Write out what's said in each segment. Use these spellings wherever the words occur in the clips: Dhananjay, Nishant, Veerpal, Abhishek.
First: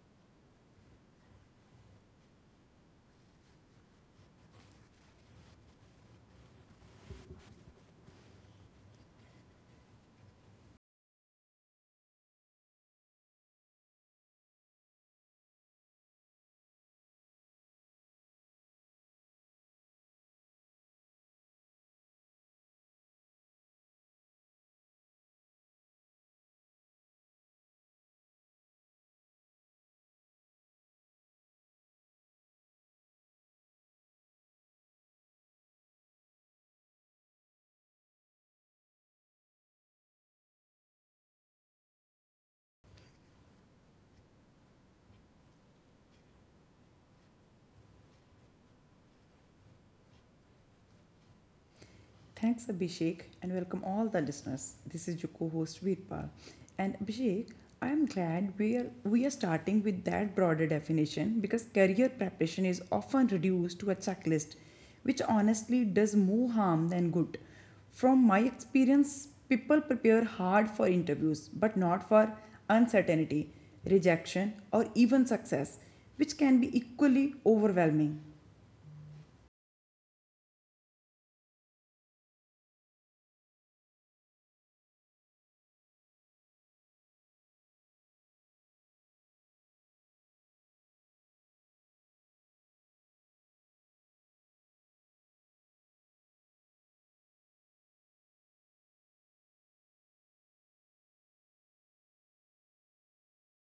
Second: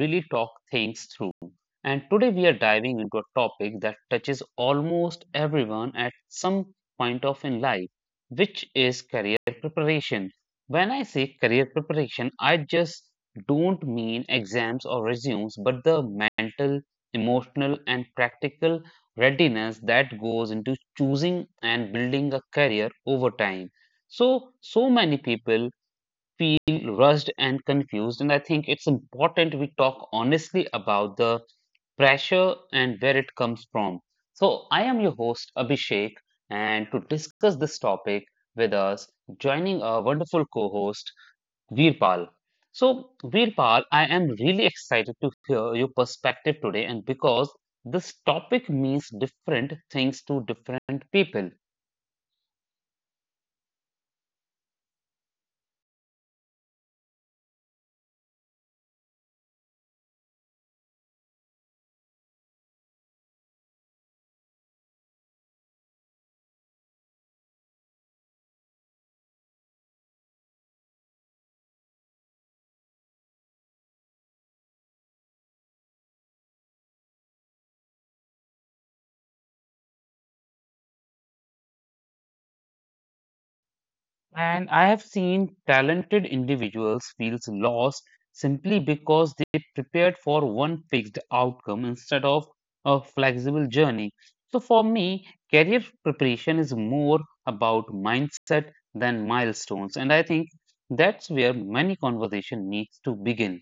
really talk things through. And today we are diving into a topic that touches almost everyone at some point of in life, which is career preparation. When I say career preparation, I just don't mean exams or resumes, but the mental, emotional, and practical readiness that goes into choosing and building a career over time. So many people feel rushed and confused, and I think it's important we talk honestly about the pressure and where it comes from. So, I am your host, Abhishek, and to discuss this topic with us, joining our wonderful co host, Veerpal. So, Veerpal, I am really excited to hear your perspective today, and because this topic means different things to different people. Thanks, Abhishek, and welcome all the listeners. This is your co-host Veerpal, and Abhishek, I am glad we are starting with that broader definition because career preparation is often reduced to a checklist, which honestly does more harm than good. From my experience, people prepare hard for interviews, but not for uncertainty, rejection, or even success, which can be equally overwhelming. And I have seen talented individuals feel lost simply because they prepared for one fixed outcome instead of a flexible journey. So for me, career preparation is more about mindset than milestones. And I think that's where many conversation needs to begin.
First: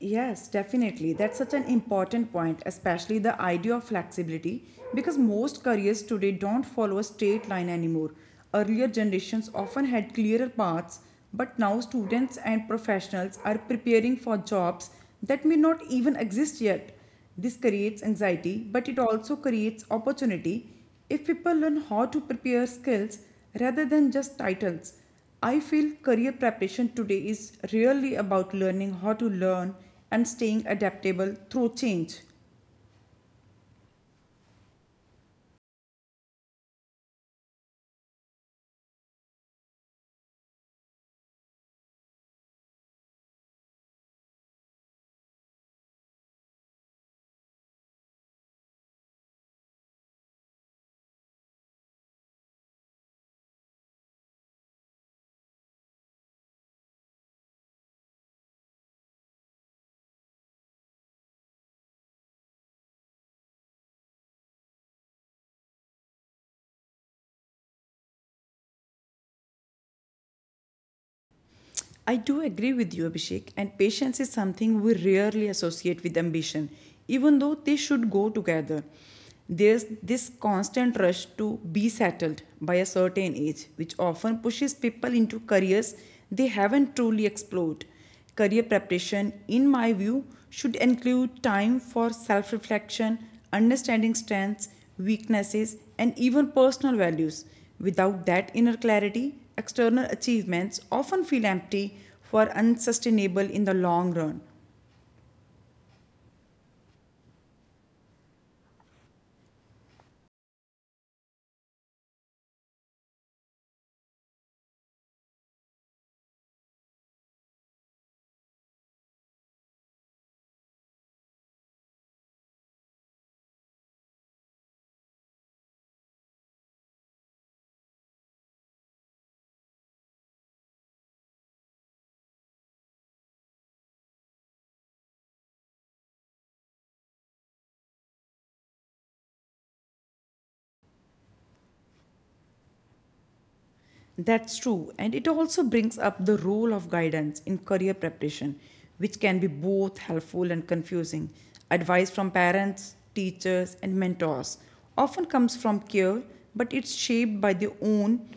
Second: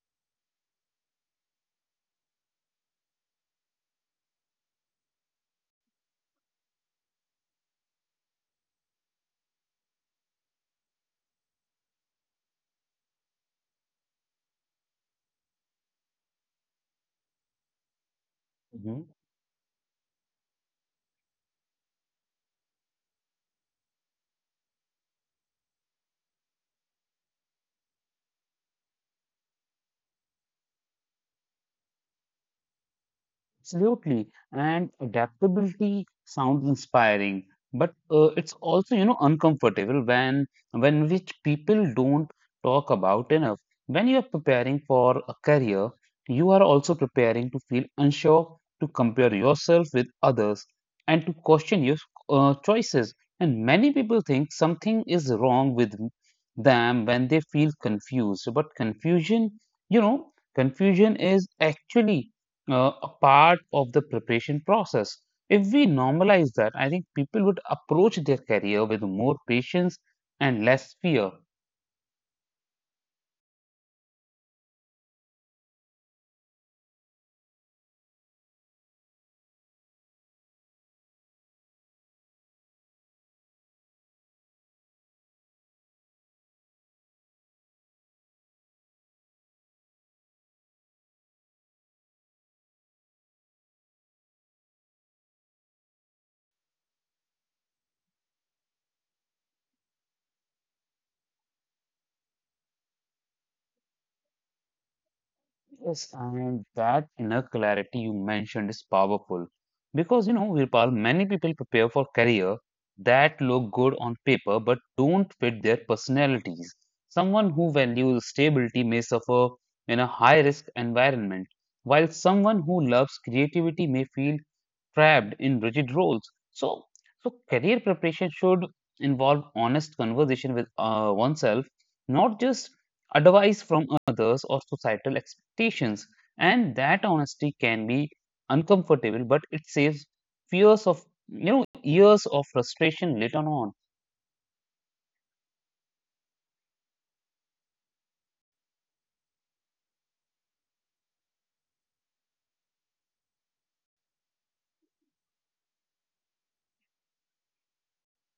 Yes, definitely. That's such an important point, especially the idea of flexibility, because most careers today don't follow a straight line anymore. Earlier generations often had clearer paths, but now students and professionals are preparing for jobs that may not even exist yet. This creates anxiety, but it also creates opportunity if people learn how to prepare skills rather than just titles. I feel career preparation today is really about learning how to learn and staying adaptable through change. Absolutely. And adaptability sounds inspiring, but it's also, uncomfortable when which people don't talk about enough. When you are preparing for a career, you are also preparing to feel unsure, to compare yourself with others, and to question your choices. And many people think something is wrong with them when they feel confused. But confusion, confusion is actually a part of the preparation process. If we normalize that, I think people would approach their career with more patience and less fear. I do agree with you, Abhishek, and patience is something we rarely associate with ambition, even though they should go together. There's this constant rush to be settled by a certain age, which often pushes people into careers they haven't truly explored. Career preparation, in my view, should include time for self reflection, understanding strengths, weaknesses, and even personal values. Without that inner clarity, external achievements often feel empty or unsustainable in the long run. Yes, and that inner clarity you mentioned is powerful because Virpal, many people prepare for career that look good on paper but don't fit their personalities. Someone who values stability may suffer in a high-risk environment, while someone who loves creativity may feel trapped in rigid roles. So, so career preparation should involve honest conversation with oneself, not just advice from others, or societal expectations. And that honesty can be uncomfortable, but it saves fears of, years of frustration later on. That's true. And it also brings up the role of guidance in career preparation, which can be both helpful and confusing. Advice from parents, teachers, and mentors often comes from care, but it's shaped by their own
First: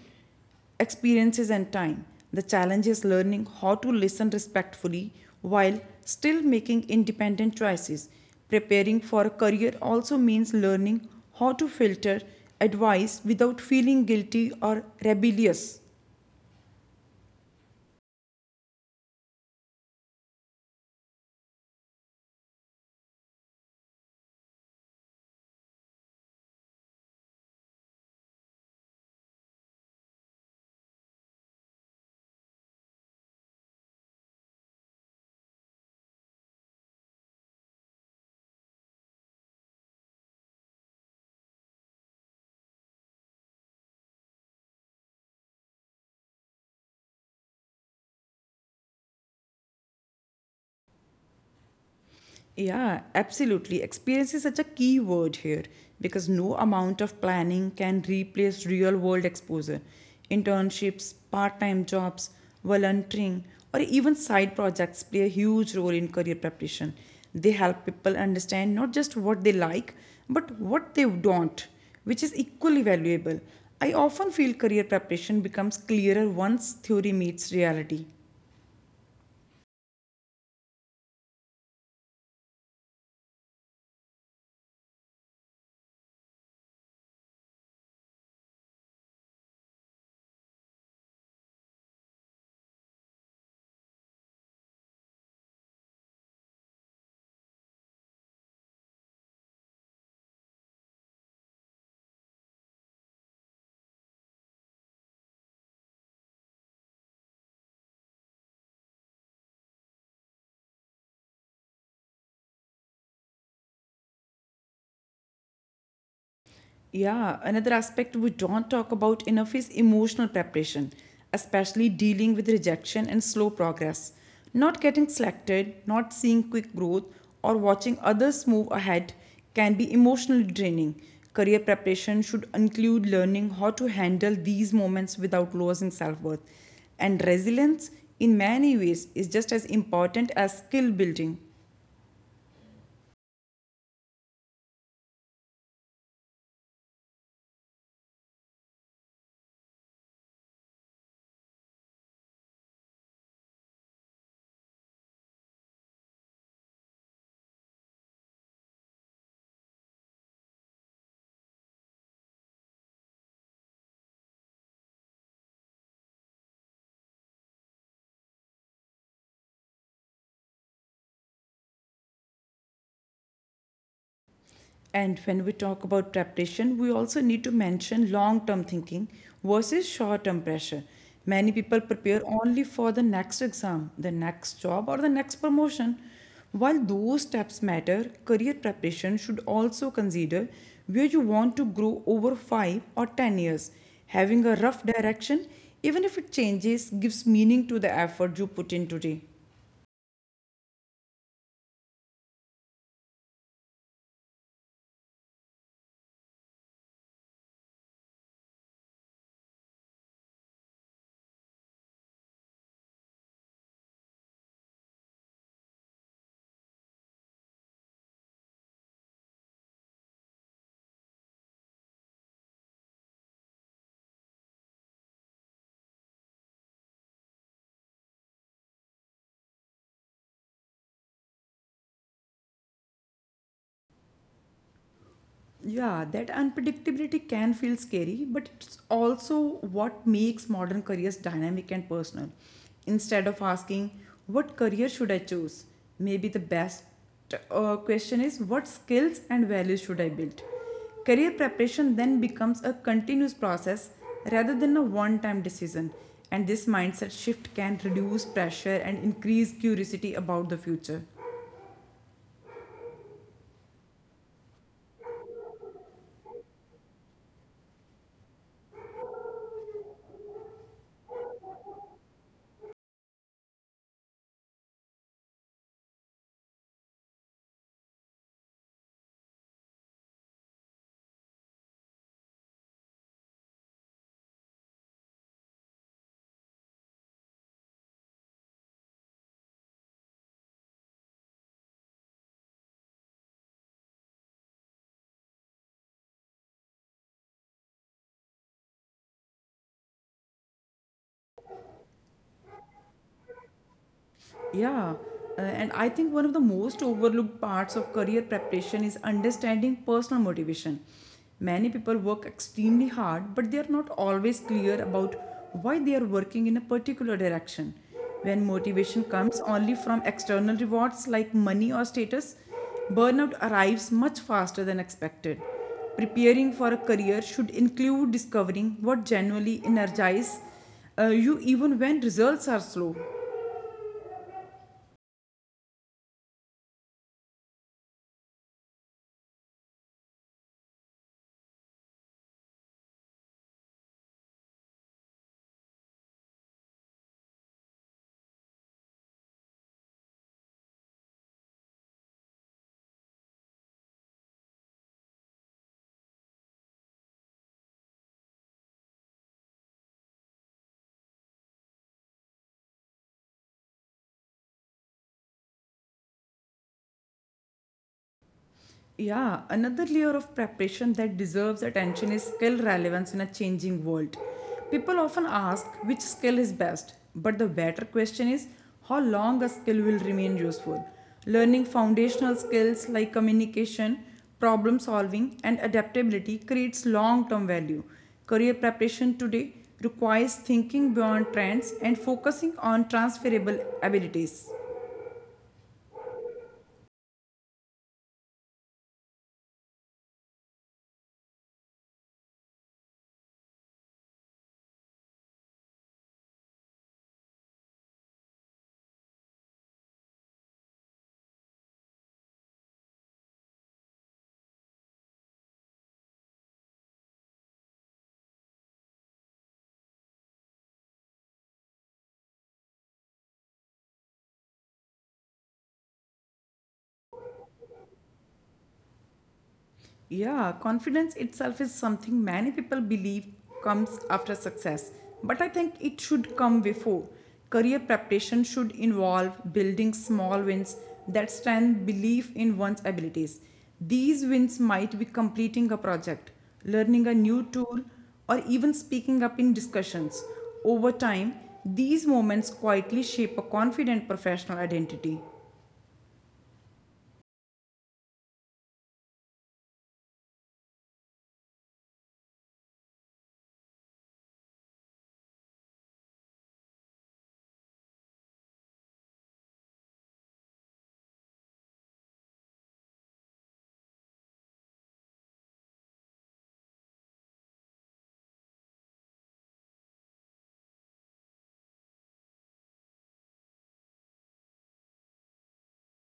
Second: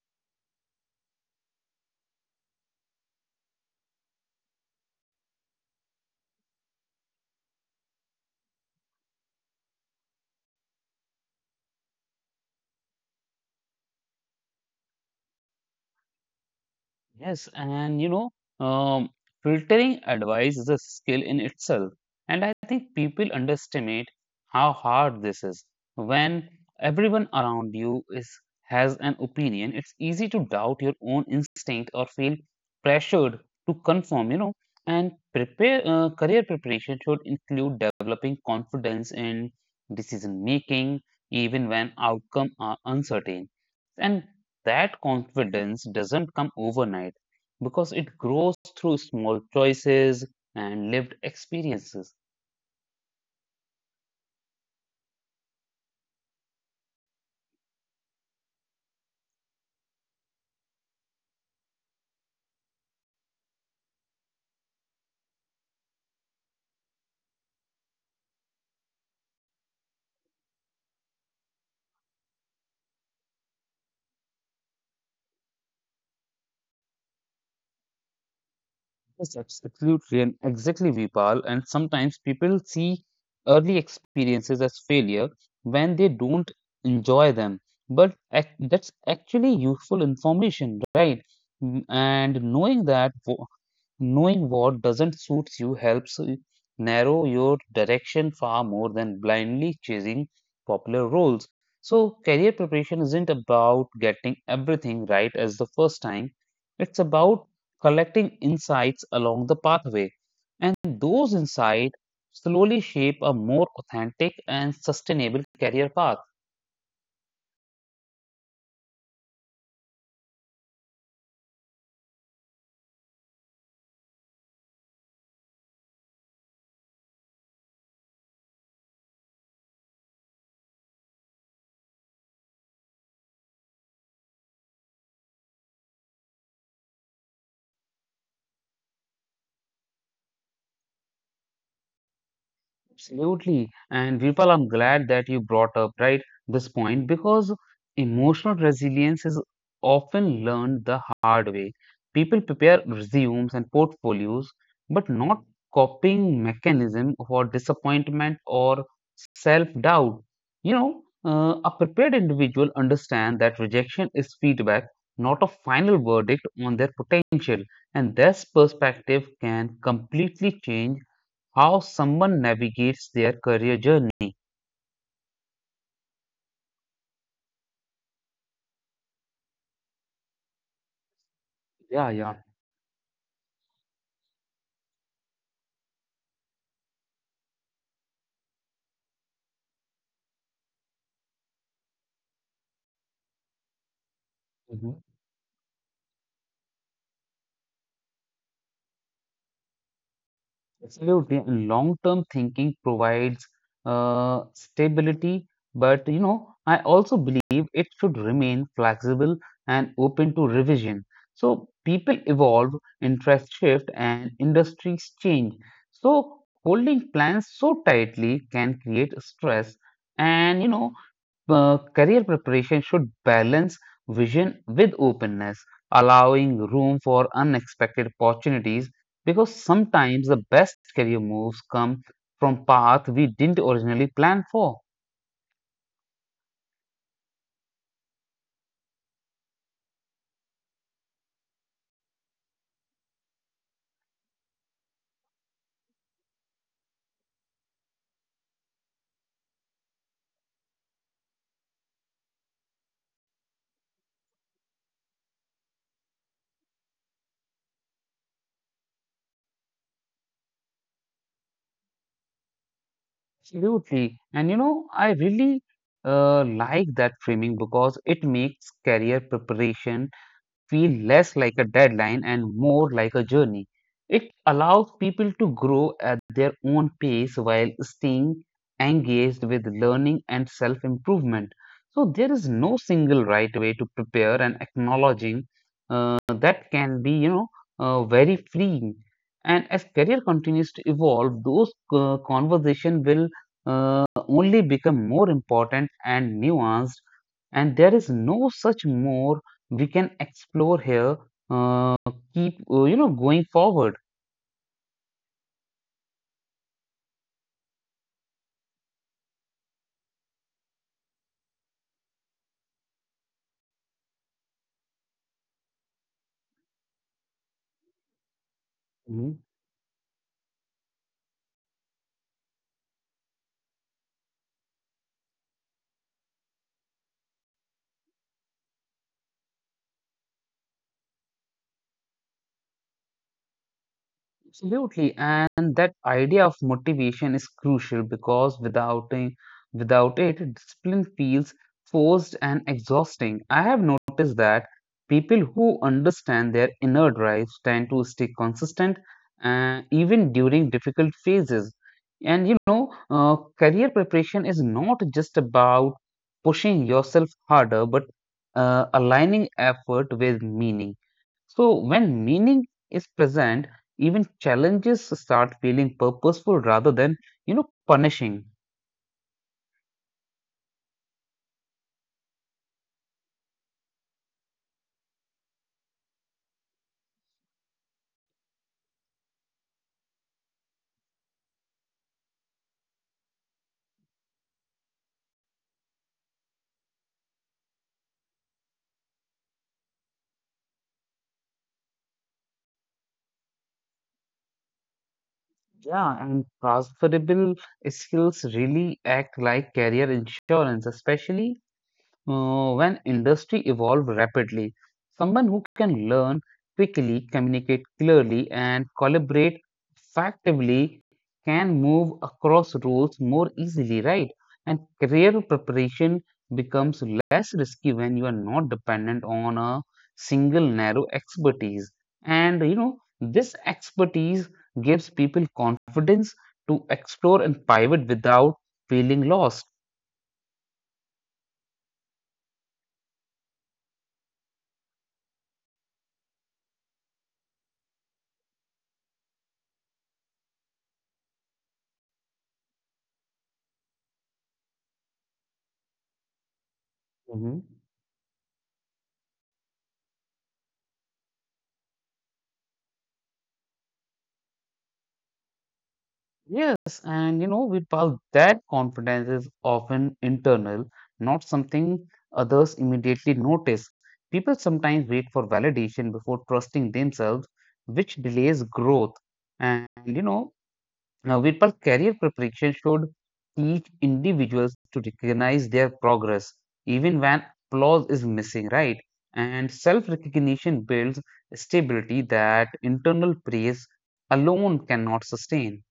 experiences and time. The challenge is learning how to listen respectfully while still making independent choices. Preparing for a career also means learning how to filter advice without feeling guilty or rebellious. Yes, and um, filtering advice is a skill in itself. And I think people underestimate how hard this is. When everyone around you is has an opinion, it's easy to doubt your own instinct or feel pressured to conform. And prepare career preparation should include developing confidence in decision making, even when outcome are uncertain. And that confidence doesn't come overnight because it grows through small choices and lived experiences. Yeah, absolutely. Experience is such a key word here because no amount of planning can replace real world exposure. Internships, part time jobs, volunteering, or even side projects play a huge role in career preparation. They help people understand not just what they like, but what they don't, which is equally valuable. I often feel career preparation becomes clearer once theory meets reality. Yes, absolutely, and exactly, Vipal. And sometimes people see early experiences as failure when they don't enjoy them, but that's actually useful information, right? Mm, And knowing that wo- Knowing what doesn't suit you helps you narrow your direction far more than blindly chasing popular roles. So, career preparation isn't about getting everything right as the first time, it's about collecting insights along the pathway. And those insights slowly shape a more authentic and sustainable career path. Yeah, another aspect we don't talk about enough is emotional preparation, especially dealing with rejection and slow progress. Not getting selected, not seeing quick growth, or watching others move ahead can be emotionally draining. Career preparation should include learning how to handle these moments without losing self worth. And resilience, in many ways, is just as important as skill building. Absolutely. And Virpal, I'm glad that you brought up, right, this point because emotional resilience is often learned the hard way. People prepare resumes and portfolios, but not coping mechanism for disappointment or self-doubt. A prepared individual understand that rejection is feedback, not a final verdict on their potential, and this perspective can completely change how someone navigates their career journey. And when we talk about preparation, we also need to mention long term thinking versus short term pressure. Many people Yeah, prepare yeah. only for the next exam, the next job, or the next promotion. While those steps matter, career preparation should also consider where you want to grow over 5 or 10 years. Having a rough Hmm. direction, even if it changes, gives meaning to the effort you put in today. Absolutely. And long-term thinking provides stability, but I also believe it should remain flexible and open to revision. So people evolve, interest shift, and industries change. So holding plans so tightly can create stress and career preparation should balance vision with openness, allowing room for unexpected opportunities because sometimes the best career moves come from paths we didn't originally plan for. Yeah, that unpredictability can feel scary, but it's also what makes modern careers dynamic and personal. Instead of asking, what career should I choose? Maybe the best question is, what skills and values should I build? Career preparation then becomes a continuous process rather than a one time decision, and this mindset shift can reduce pressure and increase curiosity about the future. Absolutely. And I really like that framing because it makes career preparation feel less like a deadline and more like a journey. It allows people to grow at their own pace while staying engaged with learning and self improvement. So, there is no single right way to prepare and acknowledging that can be, very freeing. And as career continues to evolve, those conversation will only become more important and nuanced and there is no such more we can explore here, uh, keep going forward. Yeah, and I think one of the most overlooked parts of career preparation is understanding personal motivation. Many people work extremely hard, but they are not always clear about why they are working in a particular direction. When motivation comes Mhm. only from external rewards like money or status, burnout arrives much faster than expected. Preparing for a career should include discovering what genuinely energizes you even when results are slow. Absolutely, and that idea of motivation is crucial because without it, discipline feels forced and exhausting. I have noticed that people who understand their inner drives tend to stay consistent, even during difficult phases. And career preparation is not just about pushing yourself harder, but aligning effort with meaning. So, when meaning is present, even challenges start feeling purposeful rather than, punishing. Yeah, another layer of preparation that deserves attention is skill relevance in a changing world. People often ask which skill is best, but the better question is how long a skill will remain useful. Learning foundational skills like communication, problem solving, and adaptability creates long term value. Career preparation today requires thinking beyond trends and focusing on transferable abilities. Yeah, and transferable skills really act like career insurance, especially when industry evolve rapidly. Someone who can learn quickly, communicate clearly, and collaborate effectively can move across roles more easily, right? And career preparation becomes less risky when you are not dependent on a single narrow expertise. And this expertise gives people confidence to explore and pivot without feeling lost. Yeah, confidence itself is something many people believe comes after success, but I think it should come before. Career preparation should involve building small wins that strengthen belief in one's abilities. These wins might be completing a project, learning a new Mhm. tool, or even speaking up in discussions. Over time, these moments quietly shape a confident professional identity. Yes, and Virpal, that confidence is often internal, not something others immediately notice. People sometimes wait for validation before trusting themselves, which delays growth. And Virpal, career preparation should teach individuals to recognize their progress, even when applause is missing, right? And self-recognition builds stability that internal praise alone cannot sustain.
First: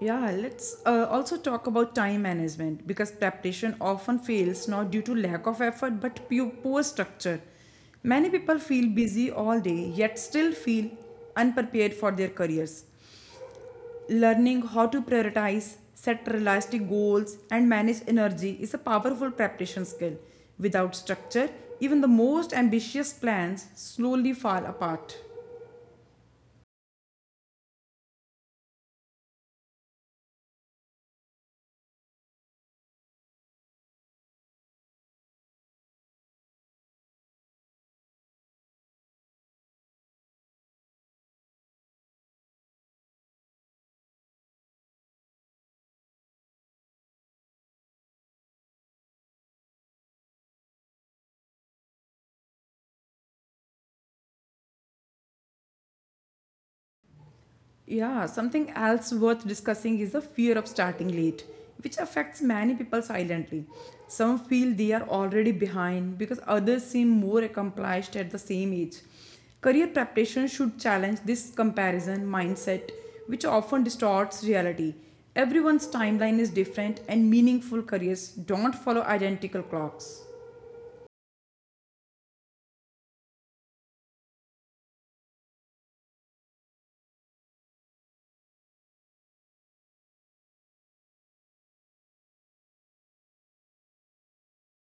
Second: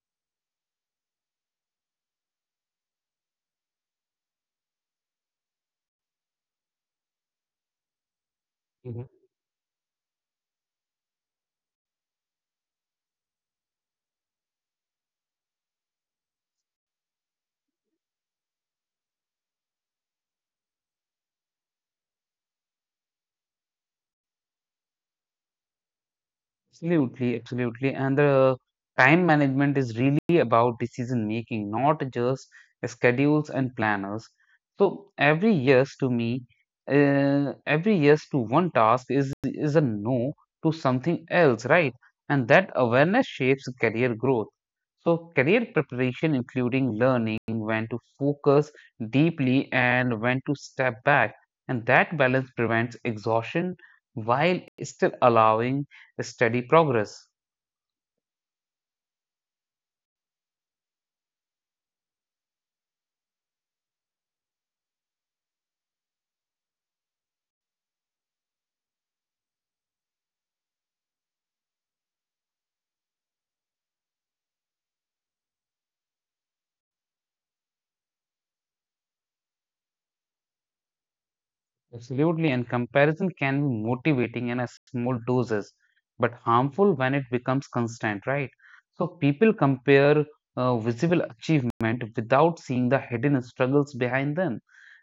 Yeah, let's also talk about time management because preparation often fails not due to lack of effort but poor structure. Many people feel busy all day yet still feel unprepared for their careers. Learning how to prioritize, set realistic goals, and manage energy is a powerful preparation skill. Without structure, even the most ambitious plans slowly fall apart. Absolutely. And the time management is really about decision making, not just schedules and planners. So every yes to one task is a no to something else, right? And that awareness shapes career growth. So career preparation, including learning when to focus deeply and when to step back, and that balance prevents exhaustion while still allowing steady progress. Yeah, something else worth discussing is the fear of starting late, which affects many people silently. Some feel they are already behind because others seem more accomplished at the same age. Career preparation should challenge this comparison mindset, which often distorts reality. Everyone's timeline is different, and meaningful careers don't follow identical clocks. Absolutely, and comparison can be motivating in a small doses, but harmful when it becomes constant, right? So people compare visible achievement without seeing the hidden struggles behind them.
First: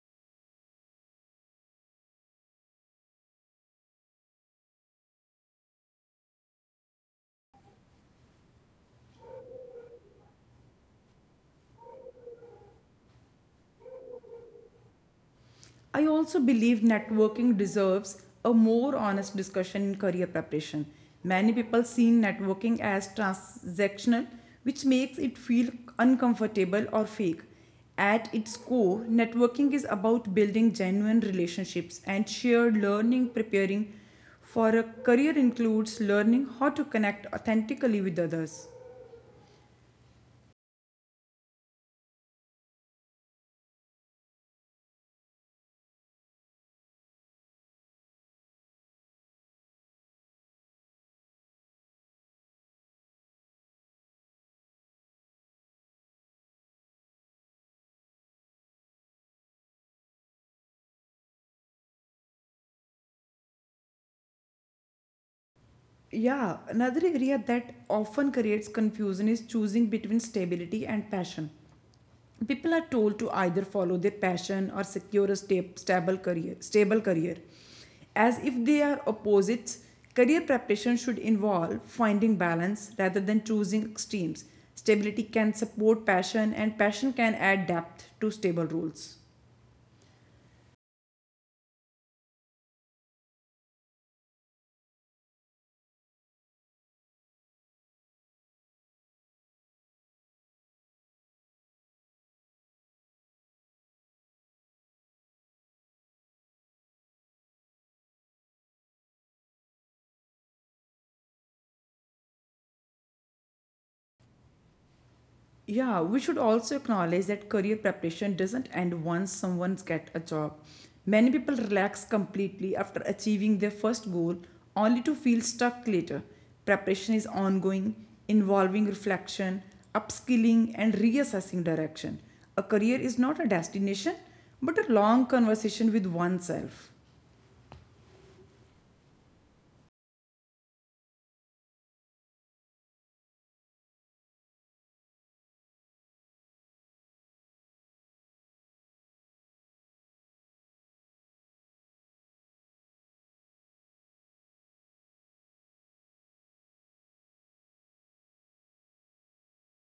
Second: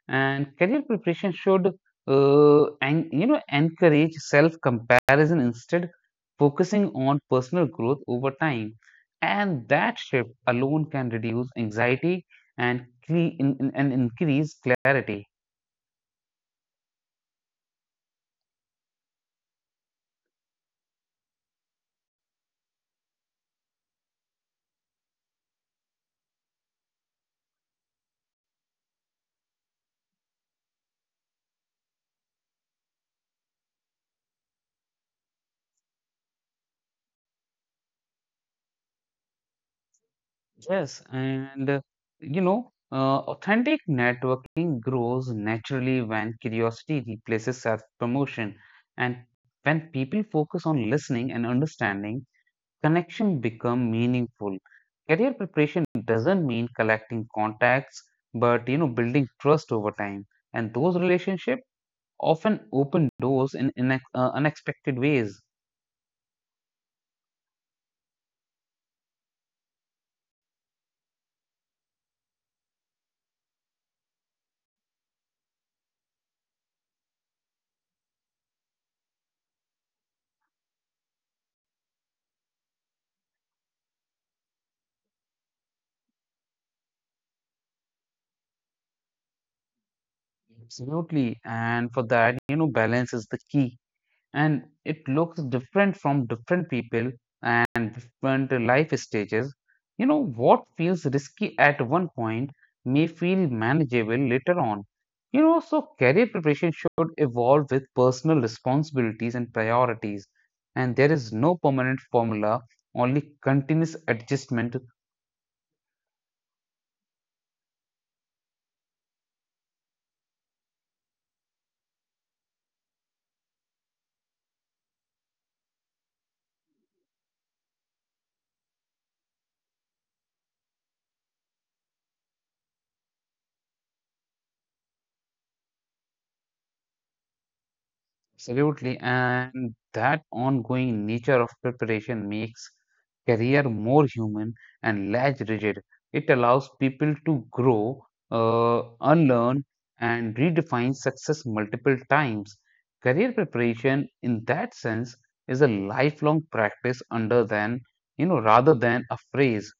And career preparation should, encourage self-comparison instead, focusing on personal growth over time. And that shift alone can reduce anxiety and, cre- in- and increase clarity. I also believe networking deserves a more honest discussion in career preparation. Many people see networking as transactional, which makes it feel uncomfortable or fake. At its core, networking is about building genuine relationships and shared learning. Preparing for a career includes learning how to connect authentically with others. Yes, and authentic networking grows naturally when curiosity replaces self-promotion, and when people focus on listening and understanding, connection become meaningful. Career preparation doesn't mean collecting contacts, but building trust over time, and those relationships often open doors in inex unexpected ways. Yeah, another area that often creates confusion is choosing between stability and passion. People are told to either follow their passion or secure a stable career as if they are opposites. Career preparation should involve finding balance rather than choosing extremes. Stability can support passion and passion can add depth to stable rules. Absolutely, and for that, balance is the key. And it looks different from different people and different life stages. You know, what feels risky at one point may feel manageable later on. You know, so career preparation should evolve with personal responsibilities and priorities, and there is no permanent formula, only continuous adjustment. Yeah, we should also acknowledge that career preparation doesn't end once someone gets a job. Many people relax completely after achieving their first goal only to feel stuck later. Preparation is ongoing, involving reflection, upskilling, and reassessing direction. A career is not a destination, but a long conversation with oneself. Absolutely, and that ongoing nature of preparation makes career more human and less rigid. It allows people to grow, unlearn, and redefine success multiple times. Career preparation, in that sense, is a lifelong practice under than rather than a phrase.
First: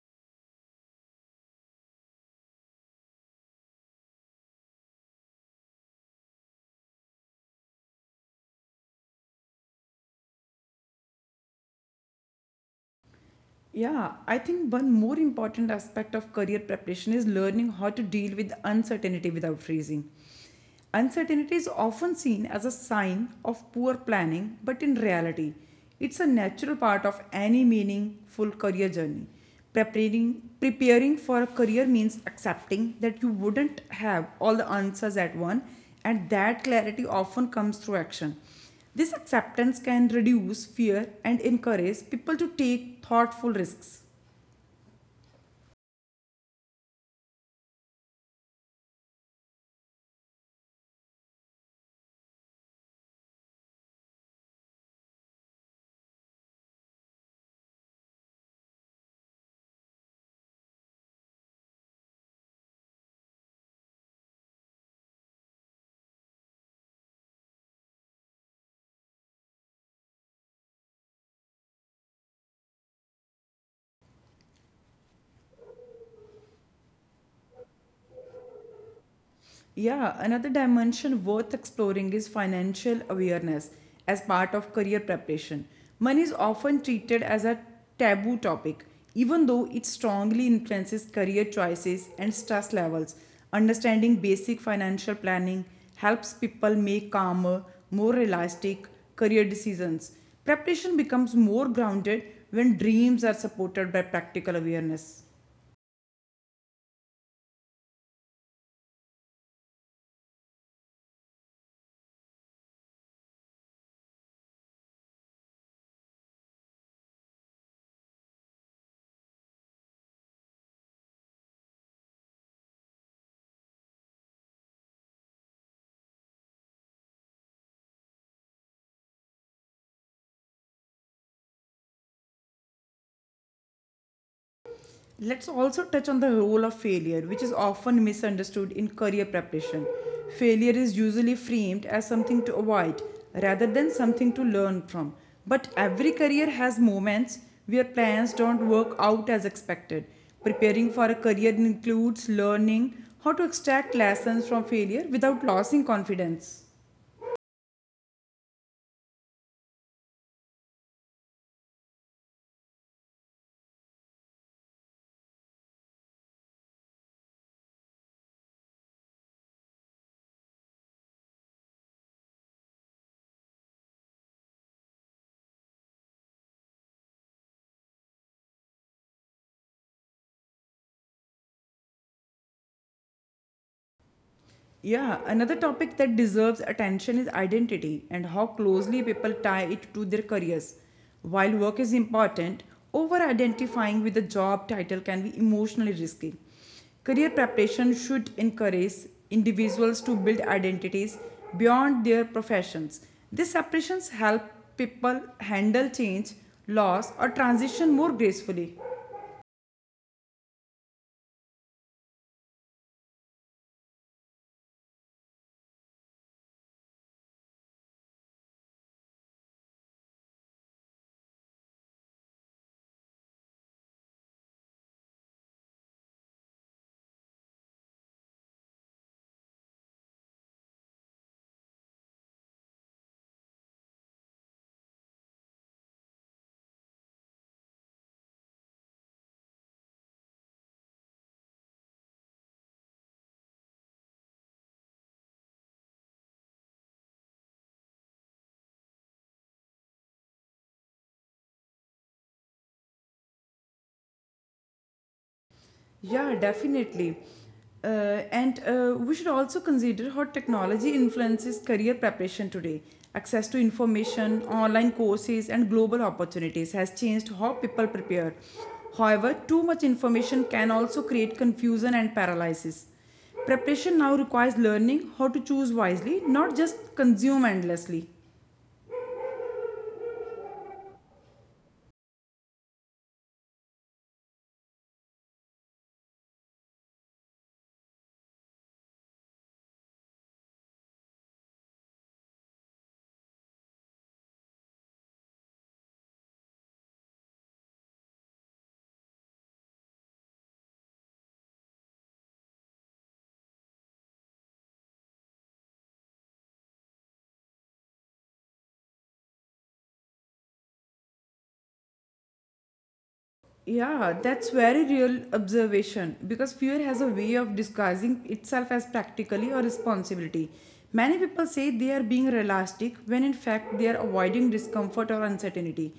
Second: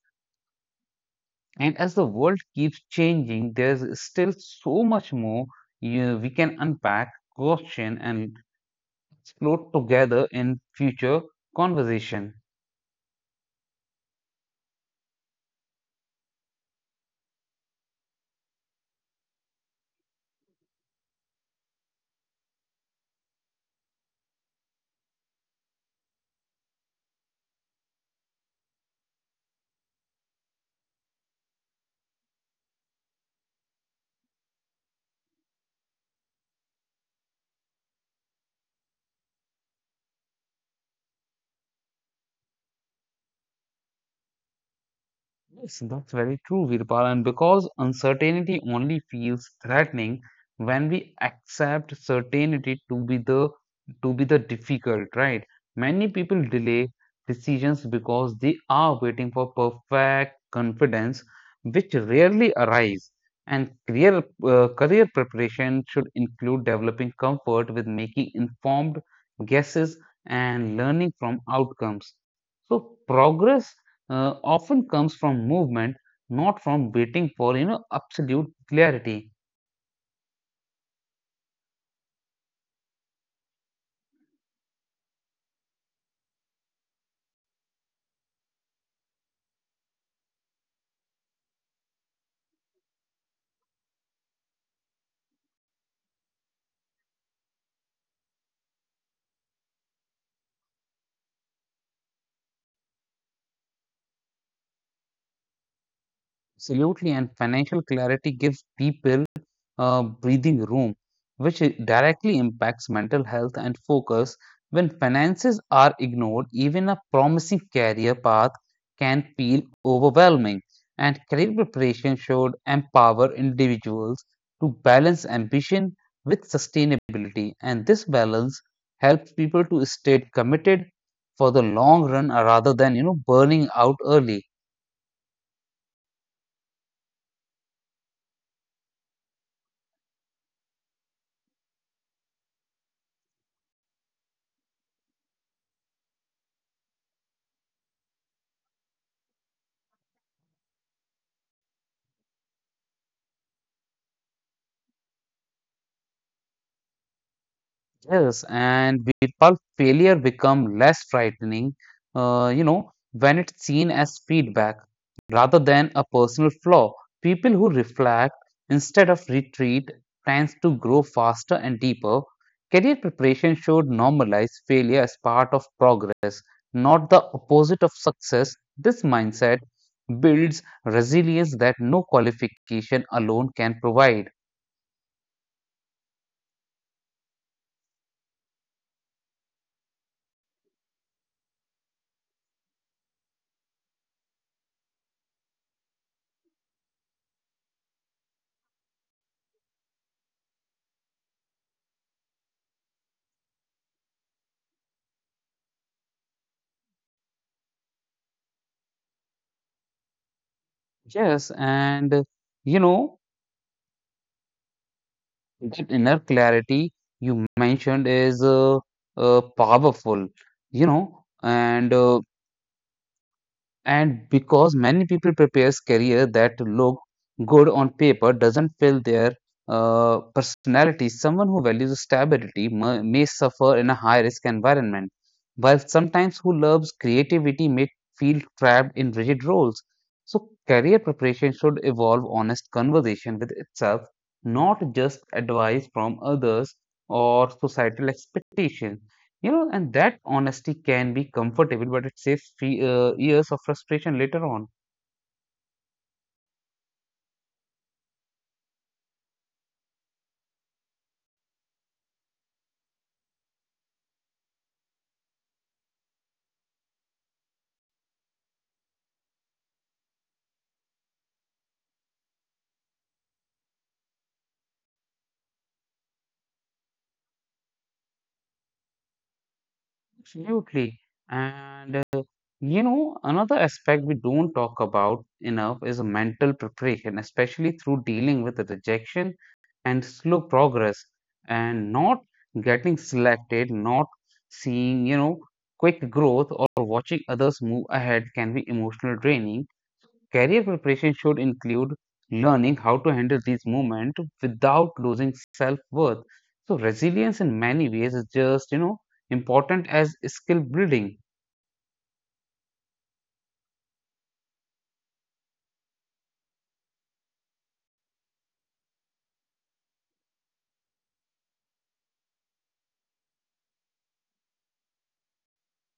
And as the world keeps changing, there's still so much more we can unpack, question, and explore together in future conversation. Yeah, I think one more important aspect of career preparation is learning how to deal with uncertainty without freezing. Uncertainty is often seen as a sign of poor planning, but in reality, it's a natural part of any meaningful career journey. Preparing for a career means accepting that you wouldn't have all the answers at once, and that clarity often comes through action. This acceptance can reduce fear and encourage people to take thoughtful risks. Yes, that's very true, Virpal. And because uncertainty only feels threatening when we accept certainty to be the difficult, right? Many people delay decisions because they are waiting for perfect confidence, which rarely arrives. And career preparation should include developing comfort with making informed guesses and learning from outcomes. So progress often comes from movement, not from waiting for absolute clarity. Yeah, another dimension worth exploring is financial awareness as part of career preparation. Money is often treated as a taboo topic, even though it strongly influences career choices and stress levels. Understanding basic financial planning helps people make calmer, more realistic career decisions. Preparation becomes more grounded when dreams are supported by practical awareness. Absolutely, and financial clarity gives people breathing room, which directly impacts mental health and focus. When finances are ignored, even a promising career path can feel overwhelming, and career preparation should empower individuals to balance ambition with sustainability, and this balance helps people to stay committed for the long run rather than burning out early. Let's also touch on the role of failure, which is often misunderstood in career preparation. Failure is usually framed as something to avoid rather than something to learn from. But every career has moments where plans don't work out as expected. Preparing for a career includes learning how to extract lessons from failure without losing confidence. Yes, and people failure become less frightening, when it's seen as feedback rather than a personal flaw. People who reflect instead of retreat plans to grow faster and deeper. Career preparation should normalize failure as part of progress, not the opposite of success. This mindset builds resilience that no qualification alone can provide. Yeah, another topic that deserves attention is identity and how closely people tie it to their careers. While work is important, over identifying with a job title can be emotionally risky. Career preparation should encourage individuals to build identities beyond their professions. These separations help people handle change, loss, or transition more gracefully. Yes, and you know. That inner clarity you mentioned is powerful, you know, and because many people prepares career that look good on paper doesn't fill their personality, someone who values stability may suffer in a high risk environment, while sometimes who loves creativity may feel trapped in rigid roles. So career preparation should evolve honest conversation with itself, not just advice from others or societal expectations. You know, and That honesty can be comfortable, but it saves years of frustration later on. Yeah, definitely. And We should also consider how technology influences career preparation today. Access to information, online courses, and global opportunities has changed how people prepare. However, too much information can also create confusion and paralysis. Preparation now requires learning how to choose wisely, not just consume endlessly. Absolutely. And uh, Another aspect we don't talk about enough is mental preparation, especially through dealing with the rejection and slow progress and not getting selected, not seeing quick growth or watching others move ahead can be emotional draining. Career preparation should include learning how to handle these moments without losing self worth. So, resilience in many ways is just important as skill building. Yeah, that's very real observation because fear has a way of disguising itself as practically or responsibility. Many people say they are being realistic when in fact they are avoiding discomfort or uncertainty.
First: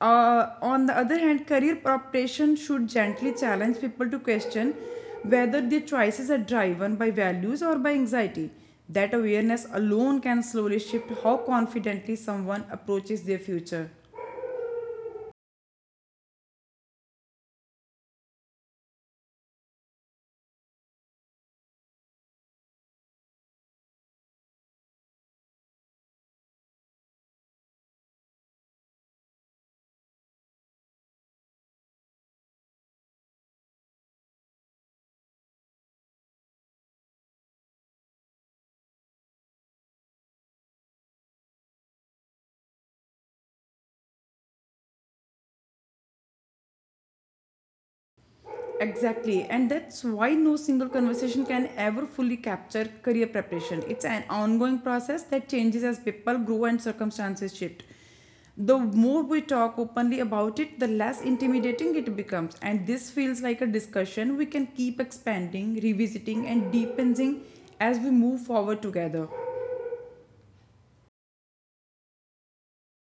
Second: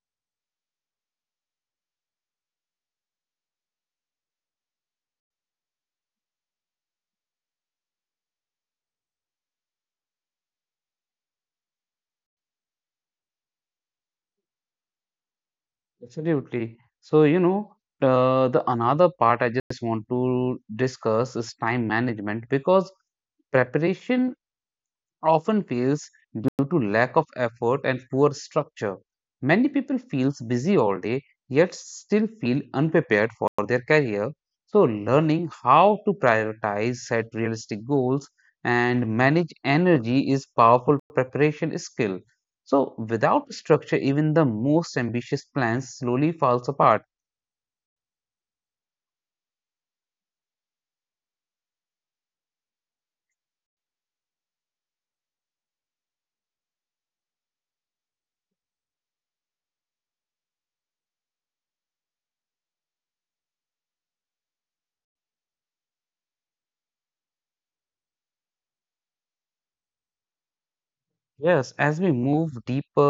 On the other hand, career preparation should gently challenge people to question whether their choices are driven by values or by anxiety. That awareness alone can slowly shift how confidently someone approaches their future. Absolutely. The another part I just want to discuss is time management because preparation often fails due to lack of effort and poor structure. Many people feel busy all day yet still feel unprepared for their career. So learning how to prioritize, set realistic goals and manage energy is powerful preparation skill. So without structure even the most ambitious plans slowly falls apart. Exactly, and that's why no single conversation can ever fully capture career preparation. It's an ongoing process that changes as people grow and circumstances shift. The more we talk openly about it, the less intimidating it becomes, and this feels like a discussion we can keep expanding, revisiting, and deepening as we move forward together. Yes, as we move deeper,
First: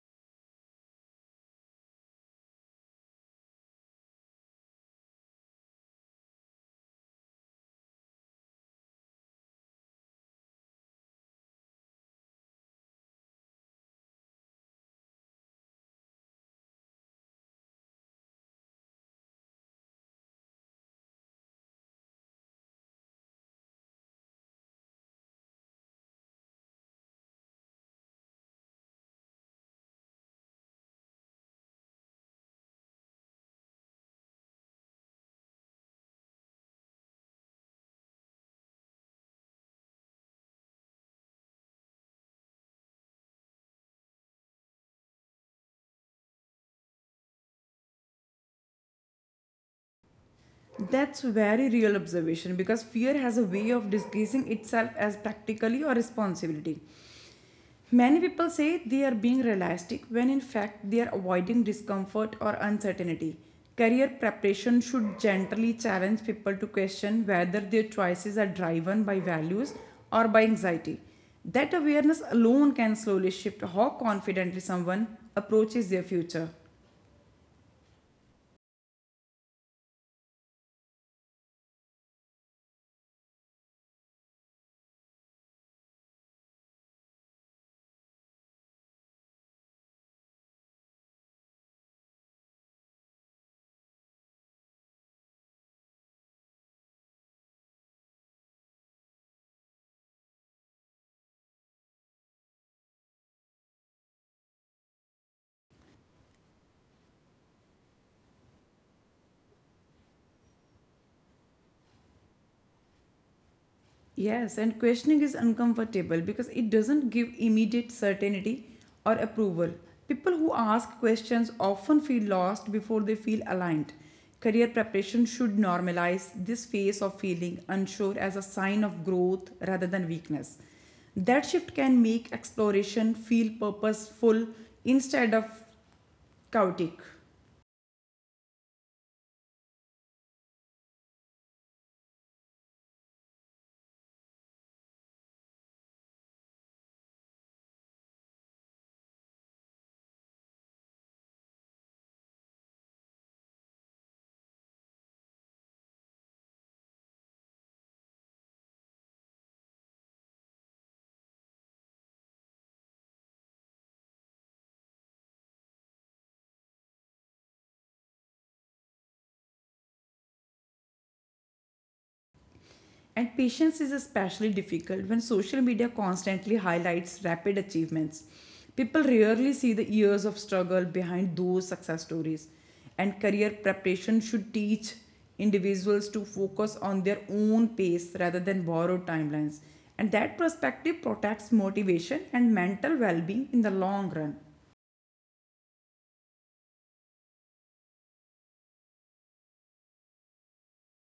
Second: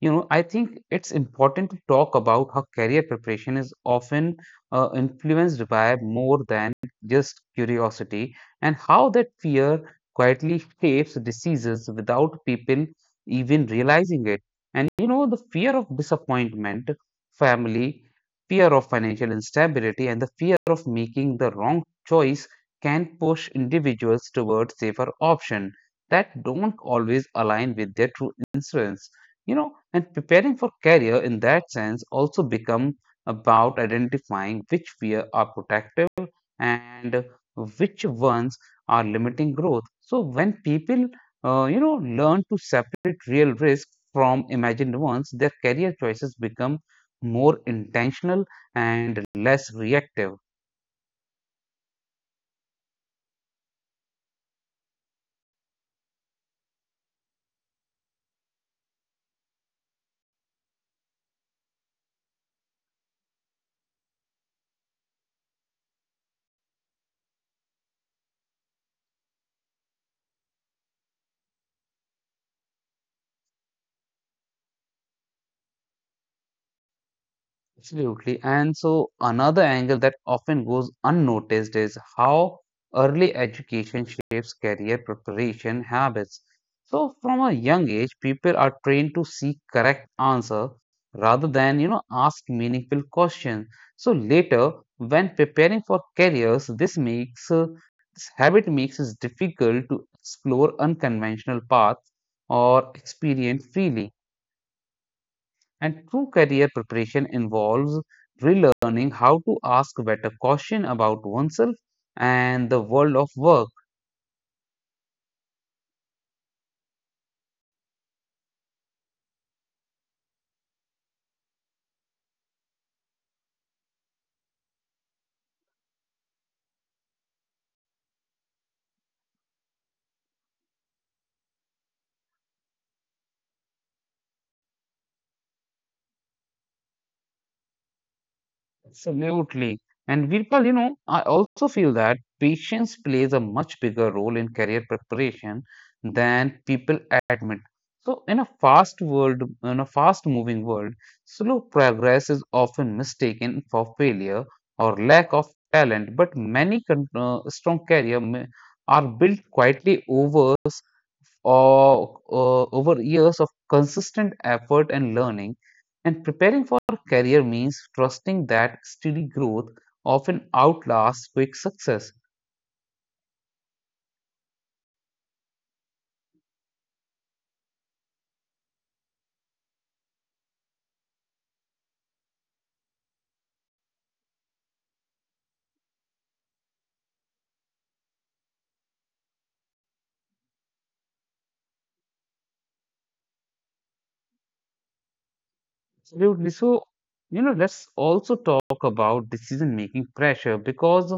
I think it's important to talk about how career preparation is often influenced by more than just curiosity and how that fear quietly shapes decisions without people even realizing it. The fear of disappointment, family, fear of financial instability, and the fear of making the wrong choice can push individuals towards safer options that don't always align with their true insurance. And preparing for career in that sense also become about identifying which fear are protective and which ones are limiting growth. So when people uh, you know learn to separate real risk from imagined ones, their career choices become more intentional and less reactive. That's very real observation because fear has a way of disguising itself as practically or responsibility. Many people say they are being realistic when in fact they are avoiding discomfort or uncertainty. Career preparation should gently challenge people to question whether their choices are driven by values or by anxiety. That awareness alone can slowly shift how confidently someone approaches their future. Absolutely. And so, another angle that often goes unnoticed is how early education shapes career preparation habits. So, from a young age, people are trained to seek correct answer rather than ask meaningful questions. So, later, when preparing for careers, this habit makes it difficult to explore unconventional paths or experience freely. And true career preparation involves relearning how to ask better question about oneself and the world of work. Yes, and questioning is uncomfortable because it doesn't give immediate certainty or approval. People who ask questions often feel lost before they feel aligned. Career preparation should normalize this phase of feeling unsure as a sign of growth rather than weakness. That shift can make exploration feel purposeful instead of chaotic. Absolutely. And Virpal, I also feel that patience plays a much bigger role in career preparation than people admit. So in a fast moving world, slow progress is often mistaken for failure or lack of talent, but strong career are built quietly over Or over years of consistent effort and learning. And preparing for a career means trusting that steady growth often outlasts quick success. And patience is especially difficult when social media constantly highlights rapid achievements. People rarely see the years of struggle behind those success stories. And career preparation should teach individuals to focus on their own pace rather than borrowed timelines. And that perspective protects motivation and mental well being in the long run. Absolutely. So, let's also talk about decision-making pressure because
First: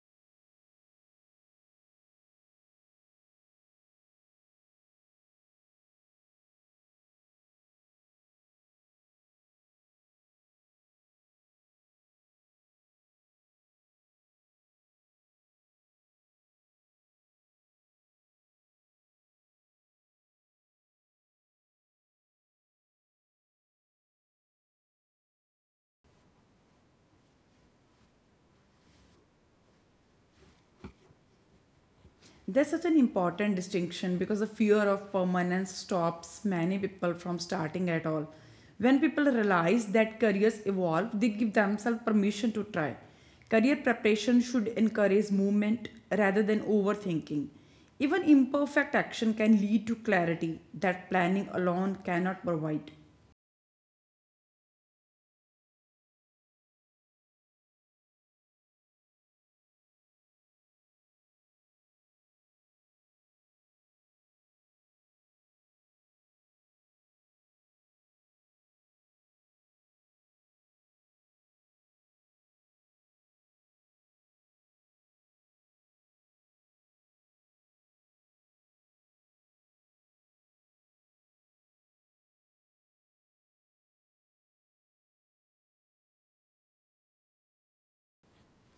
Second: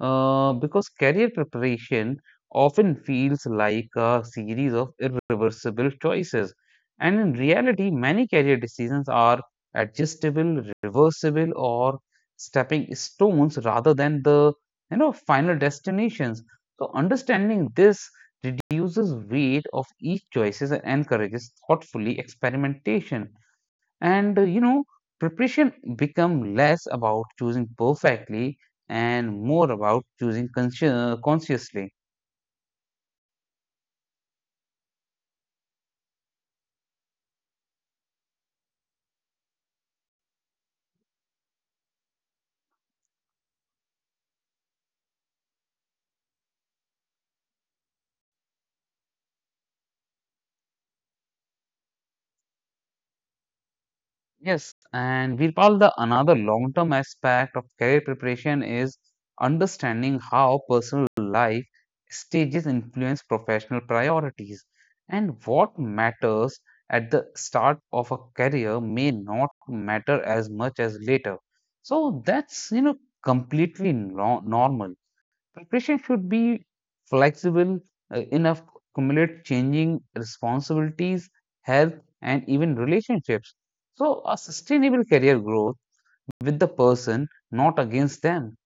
uh, because career preparation often feels like a series of irreversible choices. And in reality, many career decisions are adjustable, reversible, or stepping stones rather than the final destinations. So understanding this reduces weight of each choices and encourages thoughtfully experimentation. And preparation become less about choosing perfectly and more about choosing consciously. There's such an important distinction because the fear of permanence stops many people from starting at all. When people realize that careers evolve, they give themselves permission to try. Career preparation should encourage movement rather than overthinking. Even imperfect action can lead to clarity that planning alone cannot provide. Yes, and Virpal, the another long term aspect of career preparation is understanding how personal life stages influence professional priorities, and what matters at the start of a career may not matter as much as later. So that's completely normal. Preparation should be flexible enough to accommodate changing responsibilities, health, and even relationships. So, a sustainable career growth with the person, not against them.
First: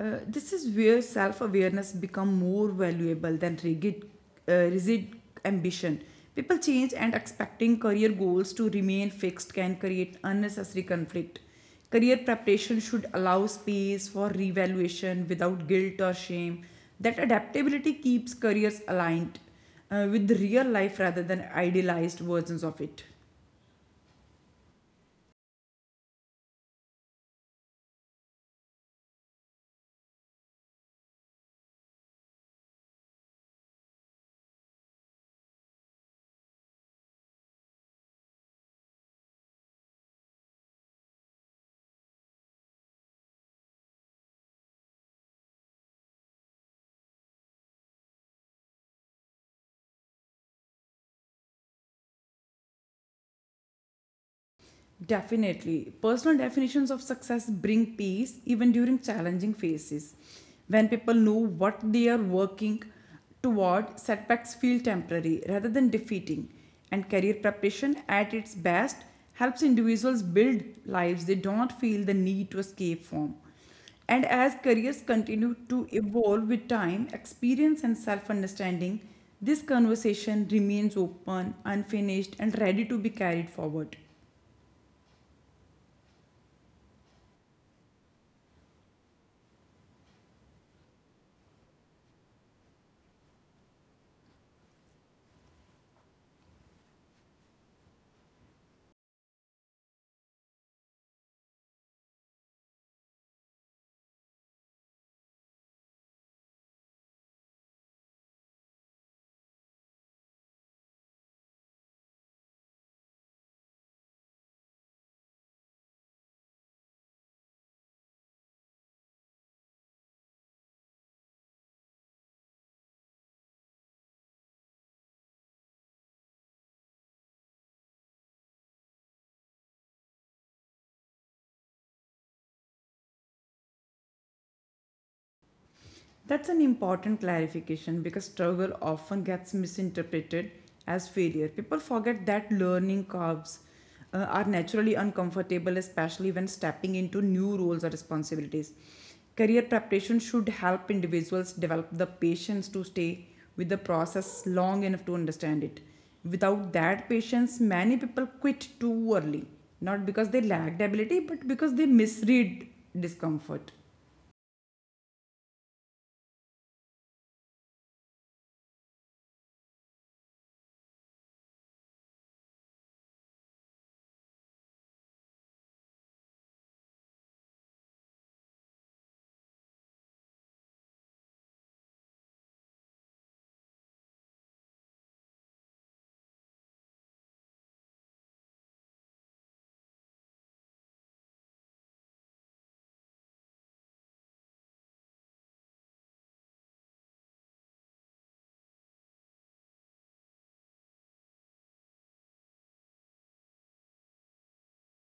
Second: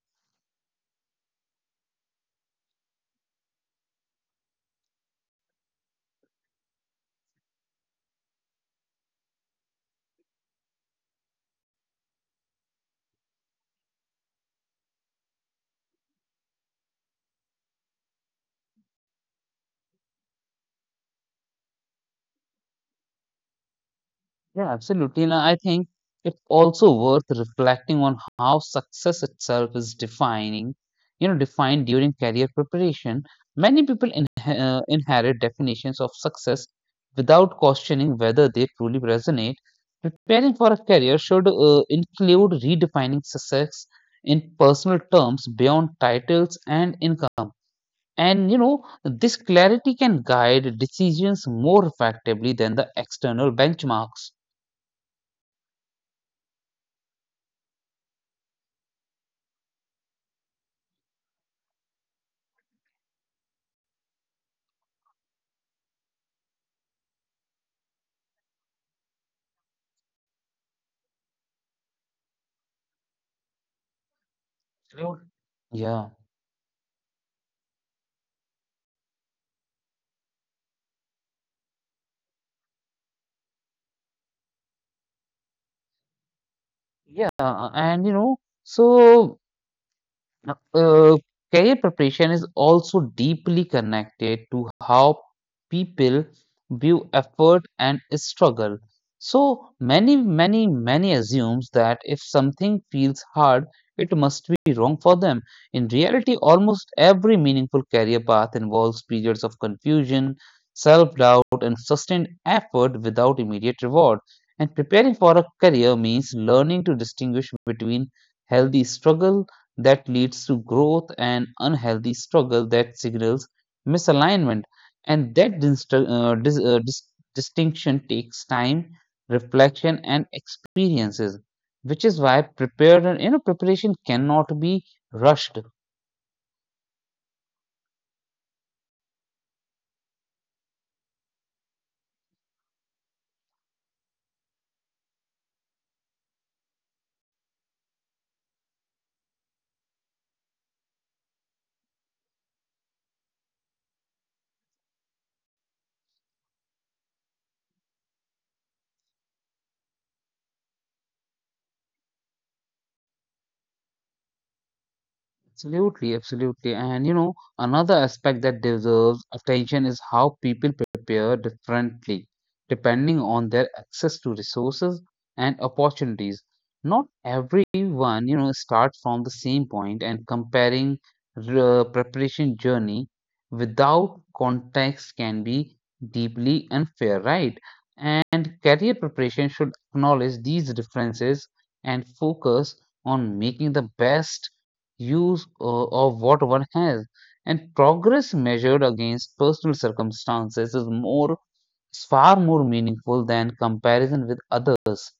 This is where self-awareness become more valuable than rigid ambition. People change and expecting career goals to remain fixed can create unnecessary conflict. Career preparation should allow space for revaluation without guilt or shame. That adaptability keeps careers aligned with real life rather than idealized versions of it. Yeah, absolutely. And I think it's also worth reflecting on how success itself is defined during career preparation. Many people inherit definitions of success without questioning whether they truly resonate. Preparing for a career should include redefining success in personal terms beyond titles and income. And, this clarity can guide decisions more effectively than the external benchmarks. Definitely. Personal definitions of success bring peace even during challenging phases. When people know what they are working toward, setbacks feel temporary rather than defeating. And career preparation at its best helps individuals build lives they don't feel the need to escape from. And as careers Absolutely. continue to Yeah. evolve with time, experience, and self understanding, this conversation remains open, unfinished, and ready to be carried forward. Yeah. And you know, so Now, Career preparation is also deeply connected to how people view effort and struggle. So many assumes that if something feels hard, it must be wrong for them. In reality, almost every meaningful career path involves periods of confusion, self-doubt, and sustained effort without immediate reward. And preparing for a career means learning to distinguish between healthy struggle that leads to growth and unhealthy struggle that signals misalignment. And that distinction takes time, reflection, and experiences, which is why preparation cannot be rushed. That's an important clarification because struggle often gets misinterpreted as failure. People forget that learning curves are naturally uncomfortable, especially when stepping into new roles or responsibilities. Career preparation should help individuals develop the patience to stay with the process long enough to understand it. Without that patience, many people quit too early, not because they lacked ability, but because they misread discomfort. Absolutely. Another aspect that deserves attention is how people prepare differently depending on their access to resources and opportunities. Not everyone, starts from the same point, and comparing the preparation journey without context can be deeply unfair, right? And career preparation should acknowledge these differences and focus on making the best use of what one has. And progress measured against personal circumstances is far more meaningful than comparison with others.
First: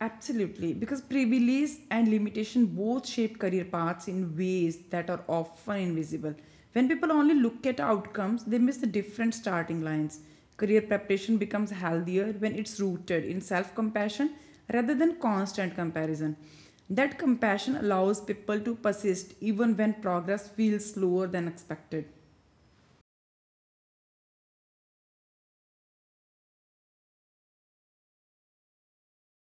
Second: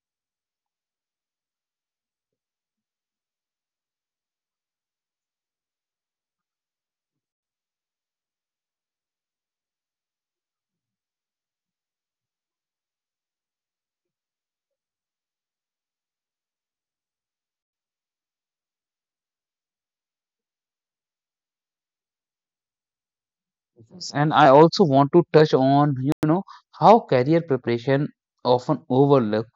Absolutely, because privilege and limitation both shape career paths in ways that are often invisible. When people only look at outcomes, they miss the different starting lines. Career preparation becomes healthier when it's rooted in self compassion rather than constant comparison. That compassion allows people to persist even when progress feels slower than expected. And I also want to touch on, how career preparation often overlook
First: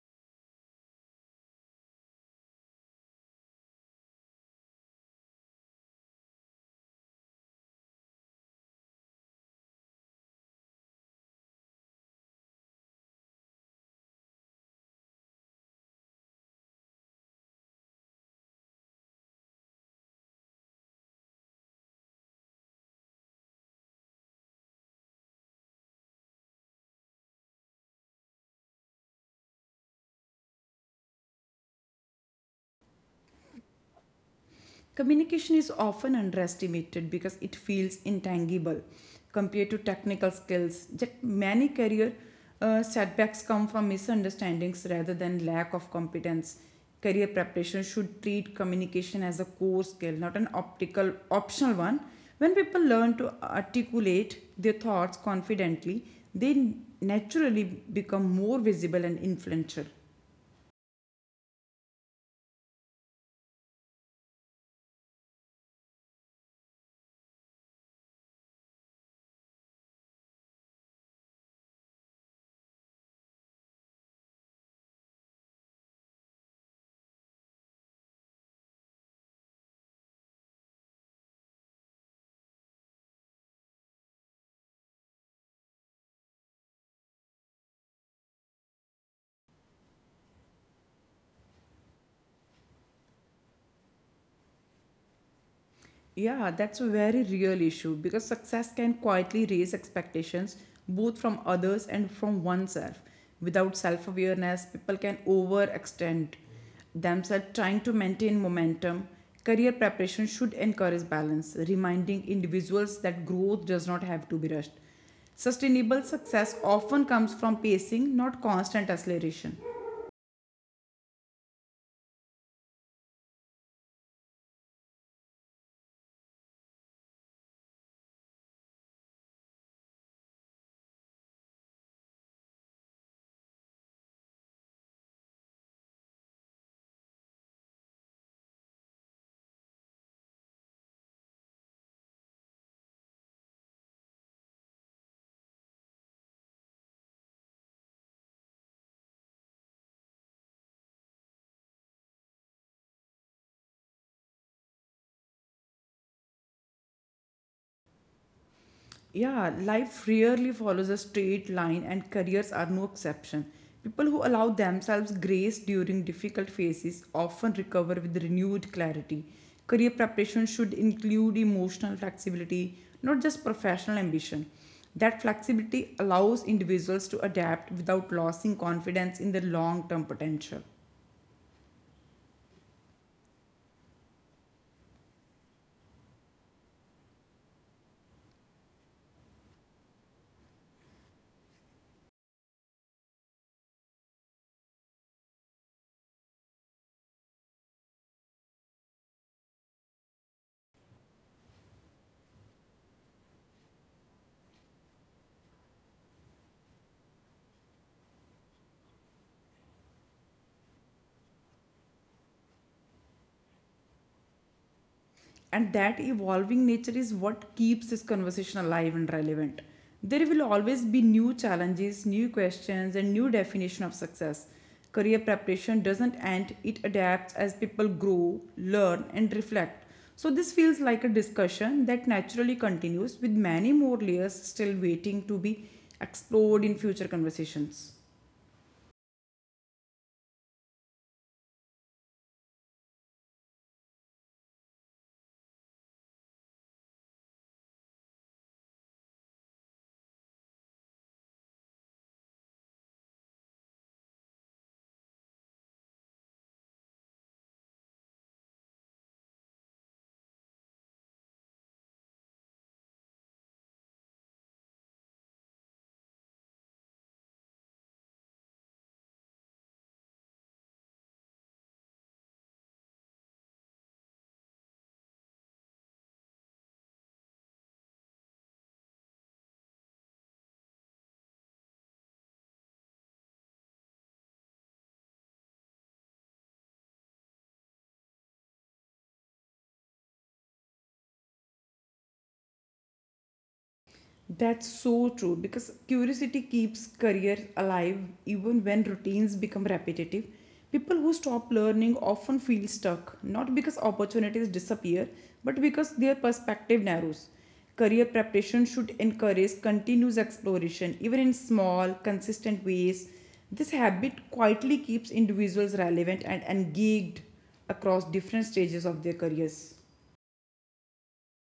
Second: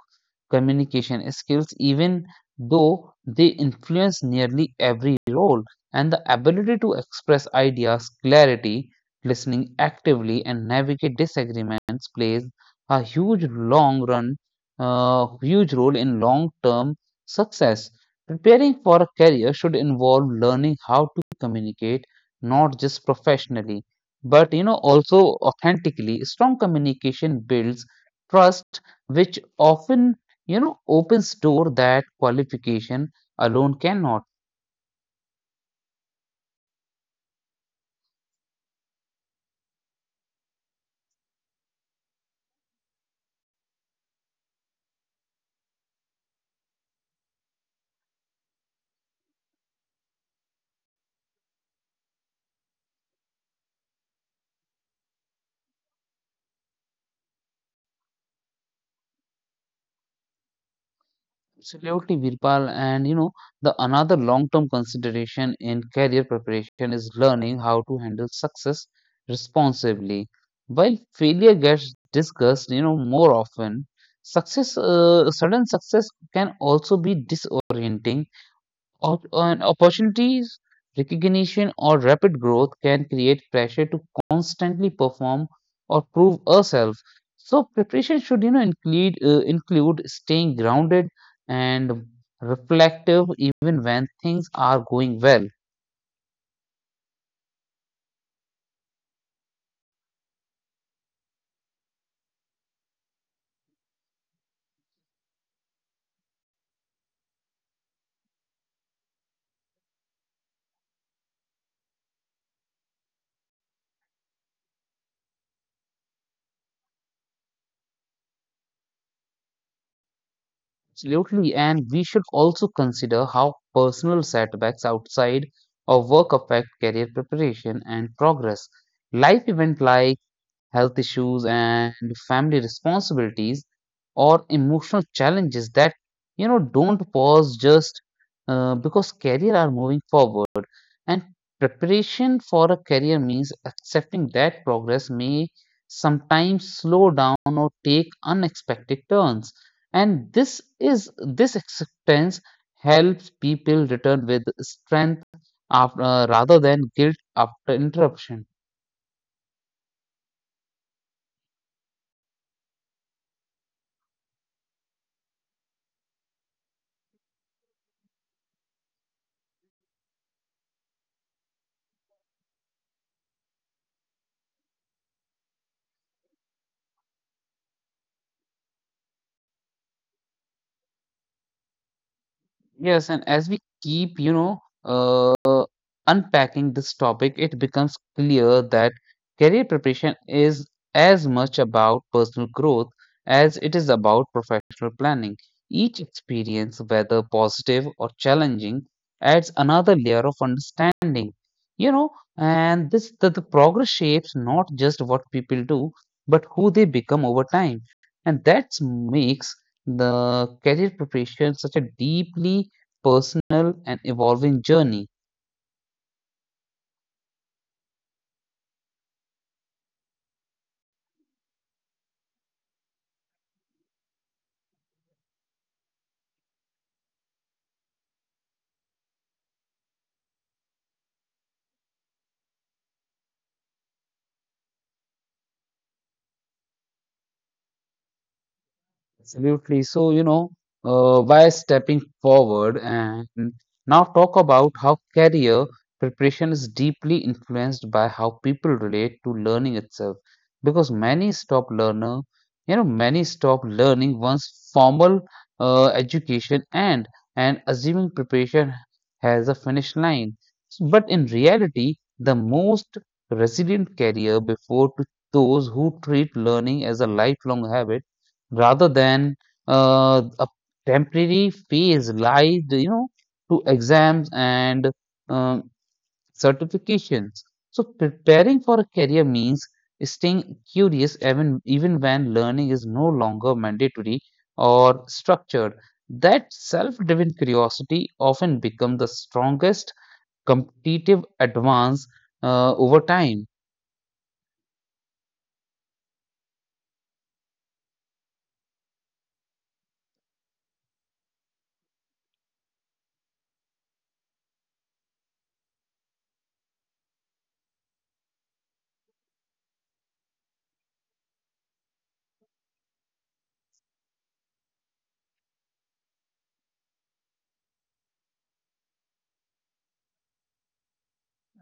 communication skills, even though they influence nearly every role. And the ability to express ideas, clarity, listening actively, and navigate disagreements plays a long run, huge role in long term success. Preparing for a career should involve learning how to communicate, not just professionally but also authentically. Strong communication builds trust, which often opens door that qualification alone cannot. Communication is often underestimated because it feels intangible compared to technical skills. Yet many career setbacks come from misunderstandings rather than lack of competence. Career preparation should treat communication as a core skill, not an optical optional one. When people learn to articulate their thoughts confidently, they naturally become more visible and influential. Absolutely, Virpal, and you know the another long-term consideration in career preparation is learning how to handle success responsibly. While failure gets discussed, more often, sudden success can also be disorienting. On opportunities, recognition, or rapid growth can create pressure to constantly perform or prove ourselves. So preparation should, include staying grounded and reflective even when things are going well. Yeah, that's a very real issue because success can quietly raise expectations both from others and from oneself. Without self awareness, people can overextend themselves trying to maintain momentum. Career preparation should encourage balance, reminding individuals that growth does not have to be rushed. Sustainable success often comes from pacing, not constant acceleration. Absolutely, and we should also consider how personal setbacks outside of work affect career preparation and progress. Life events like health issues and family responsibilities or emotional challenges that don't pause just because career are moving forward. And preparation for a career means accepting that progress may sometimes slow down or take unexpected turns, and is this acceptance helps people return with strength after, rather than guilt after interruption. Yeah, life rarely follows a straight line, and careers are no exception. People who allow themselves grace during difficult phases often recover with renewed clarity. Career preparation should include emotional flexibility, not just professional ambition. That flexibility allows individuals to adapt without losing confidence in their long term potential. Yes, and as we keep, unpacking this topic, it becomes clear that career preparation is as much about personal growth as it is about professional planning. Each experience, whether positive or challenging, adds another layer of understanding. You know, the progress shapes not just what people do, but who they become over time. And that makes the career preparation such a deeply personal and evolving journey. And that evolving nature is what keeps this conversation alive and relevant. There will always be new challenges, new questions, and new definition of success. Career preparation doesn't end, it adapts as people grow, learn, and reflect. So, this feels like a discussion that naturally continues with many more layers still waiting to be explored in future conversations. Absolutely. So, by stepping forward and now talk about how career preparation is deeply influenced by how people relate to learning itself. Because many stop learner, you know, many stop learning once formal education, and assuming preparation has a finish line. But in reality, the most resilient career before to those who treat learning as a lifelong habit rather than a temporary phase lies, to exams and um, certifications. So preparing for a career means staying curious even when learning is no longer mandatory or structured. That self-driven curiosity often becomes the strongest competitive advance over time. That's so true because curiosity keeps career alive even when routines become repetitive. People who stop learning often feel stuck, not because opportunities disappear, but because their perspective narrows. Career preparation should encourage continuous exploration, even in small, consistent ways. This habit quietly keeps individuals relevant and engaged across different stages of their careers.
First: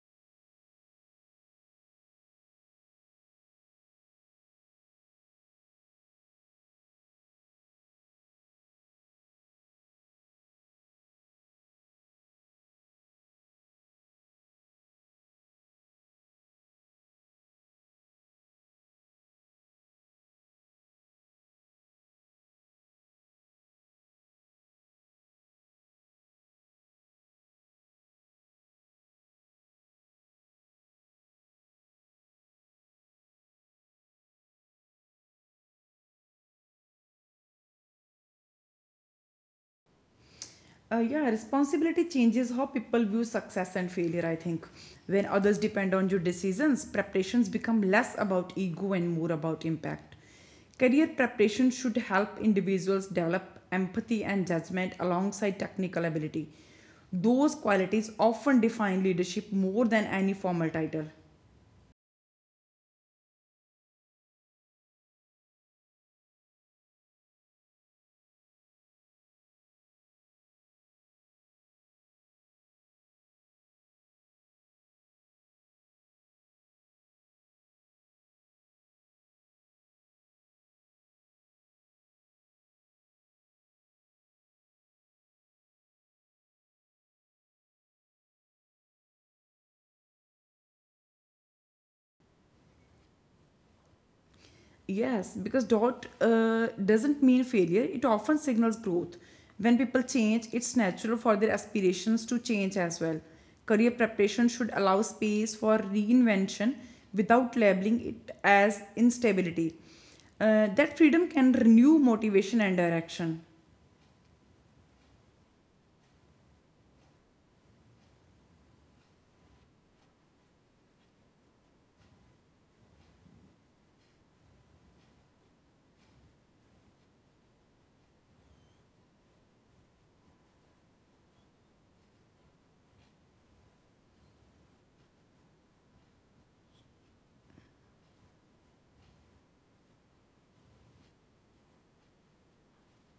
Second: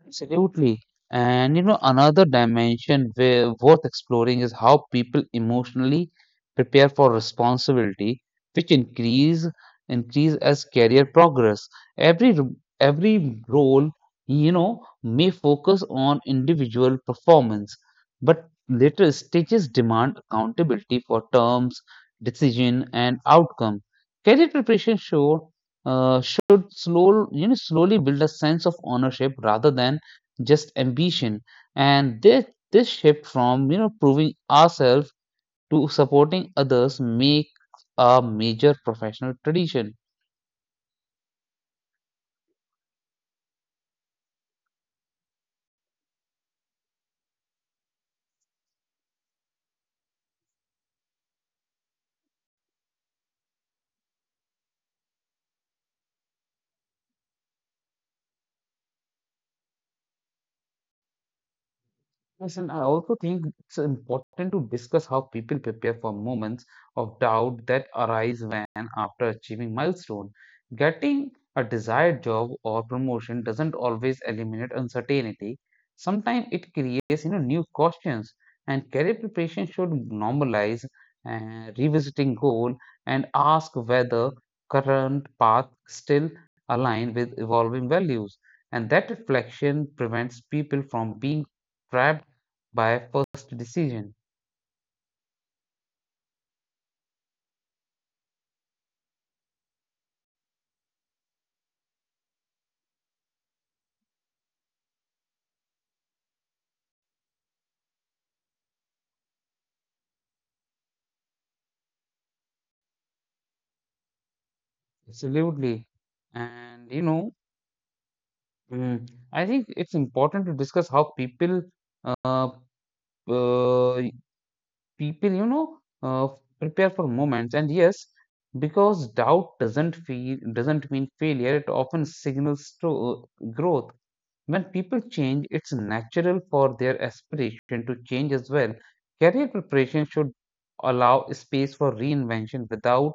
Absolutely. Another dimension where worth exploring is how people emotionally prepare for responsibility, which increase as career progress. Every r- every role, you know, may focus on individual performance, but later stages demand accountability for terms, decision, and outcome. Career preparation show should slowly build a sense of ownership rather than just ambition. And this shift from proving ourselves to supporting others make a major professional tradition. Yeah, responsibility changes how people view success and failure, I think. When others depend on your decisions, preparations become less about ego and more about impact. Career preparation should help individuals develop empathy and judgment alongside technical ability. Those qualities often define leadership more than any formal title. Yes, and I also think it's important to discuss how people prepare for moments of doubt that arise when, after achieving milestone, getting a desired job or promotion doesn't always eliminate uncertainty. Sometimes it creates, new questions. And career preparation should normalize revisiting goal and ask whether current path still align with evolving values. And that reflection prevents people from being trapped by first decision. Yes, because doubt doesn't mean failure, it often signals growth. When people change, it's natural for their aspirations to change as well. Career preparation should allow space for reinvention without labeling it as instability. That freedom can renew motivation and direction. Absolutely. And you know, mm, I think it's important to discuss how uh, uh, people prepare for moments. And yes, because doubt doesn't feel doesn't mean failure. It often signals to growth. When people change, it's natural for their aspiration to change as well. Career preparation should allow space for reinvention without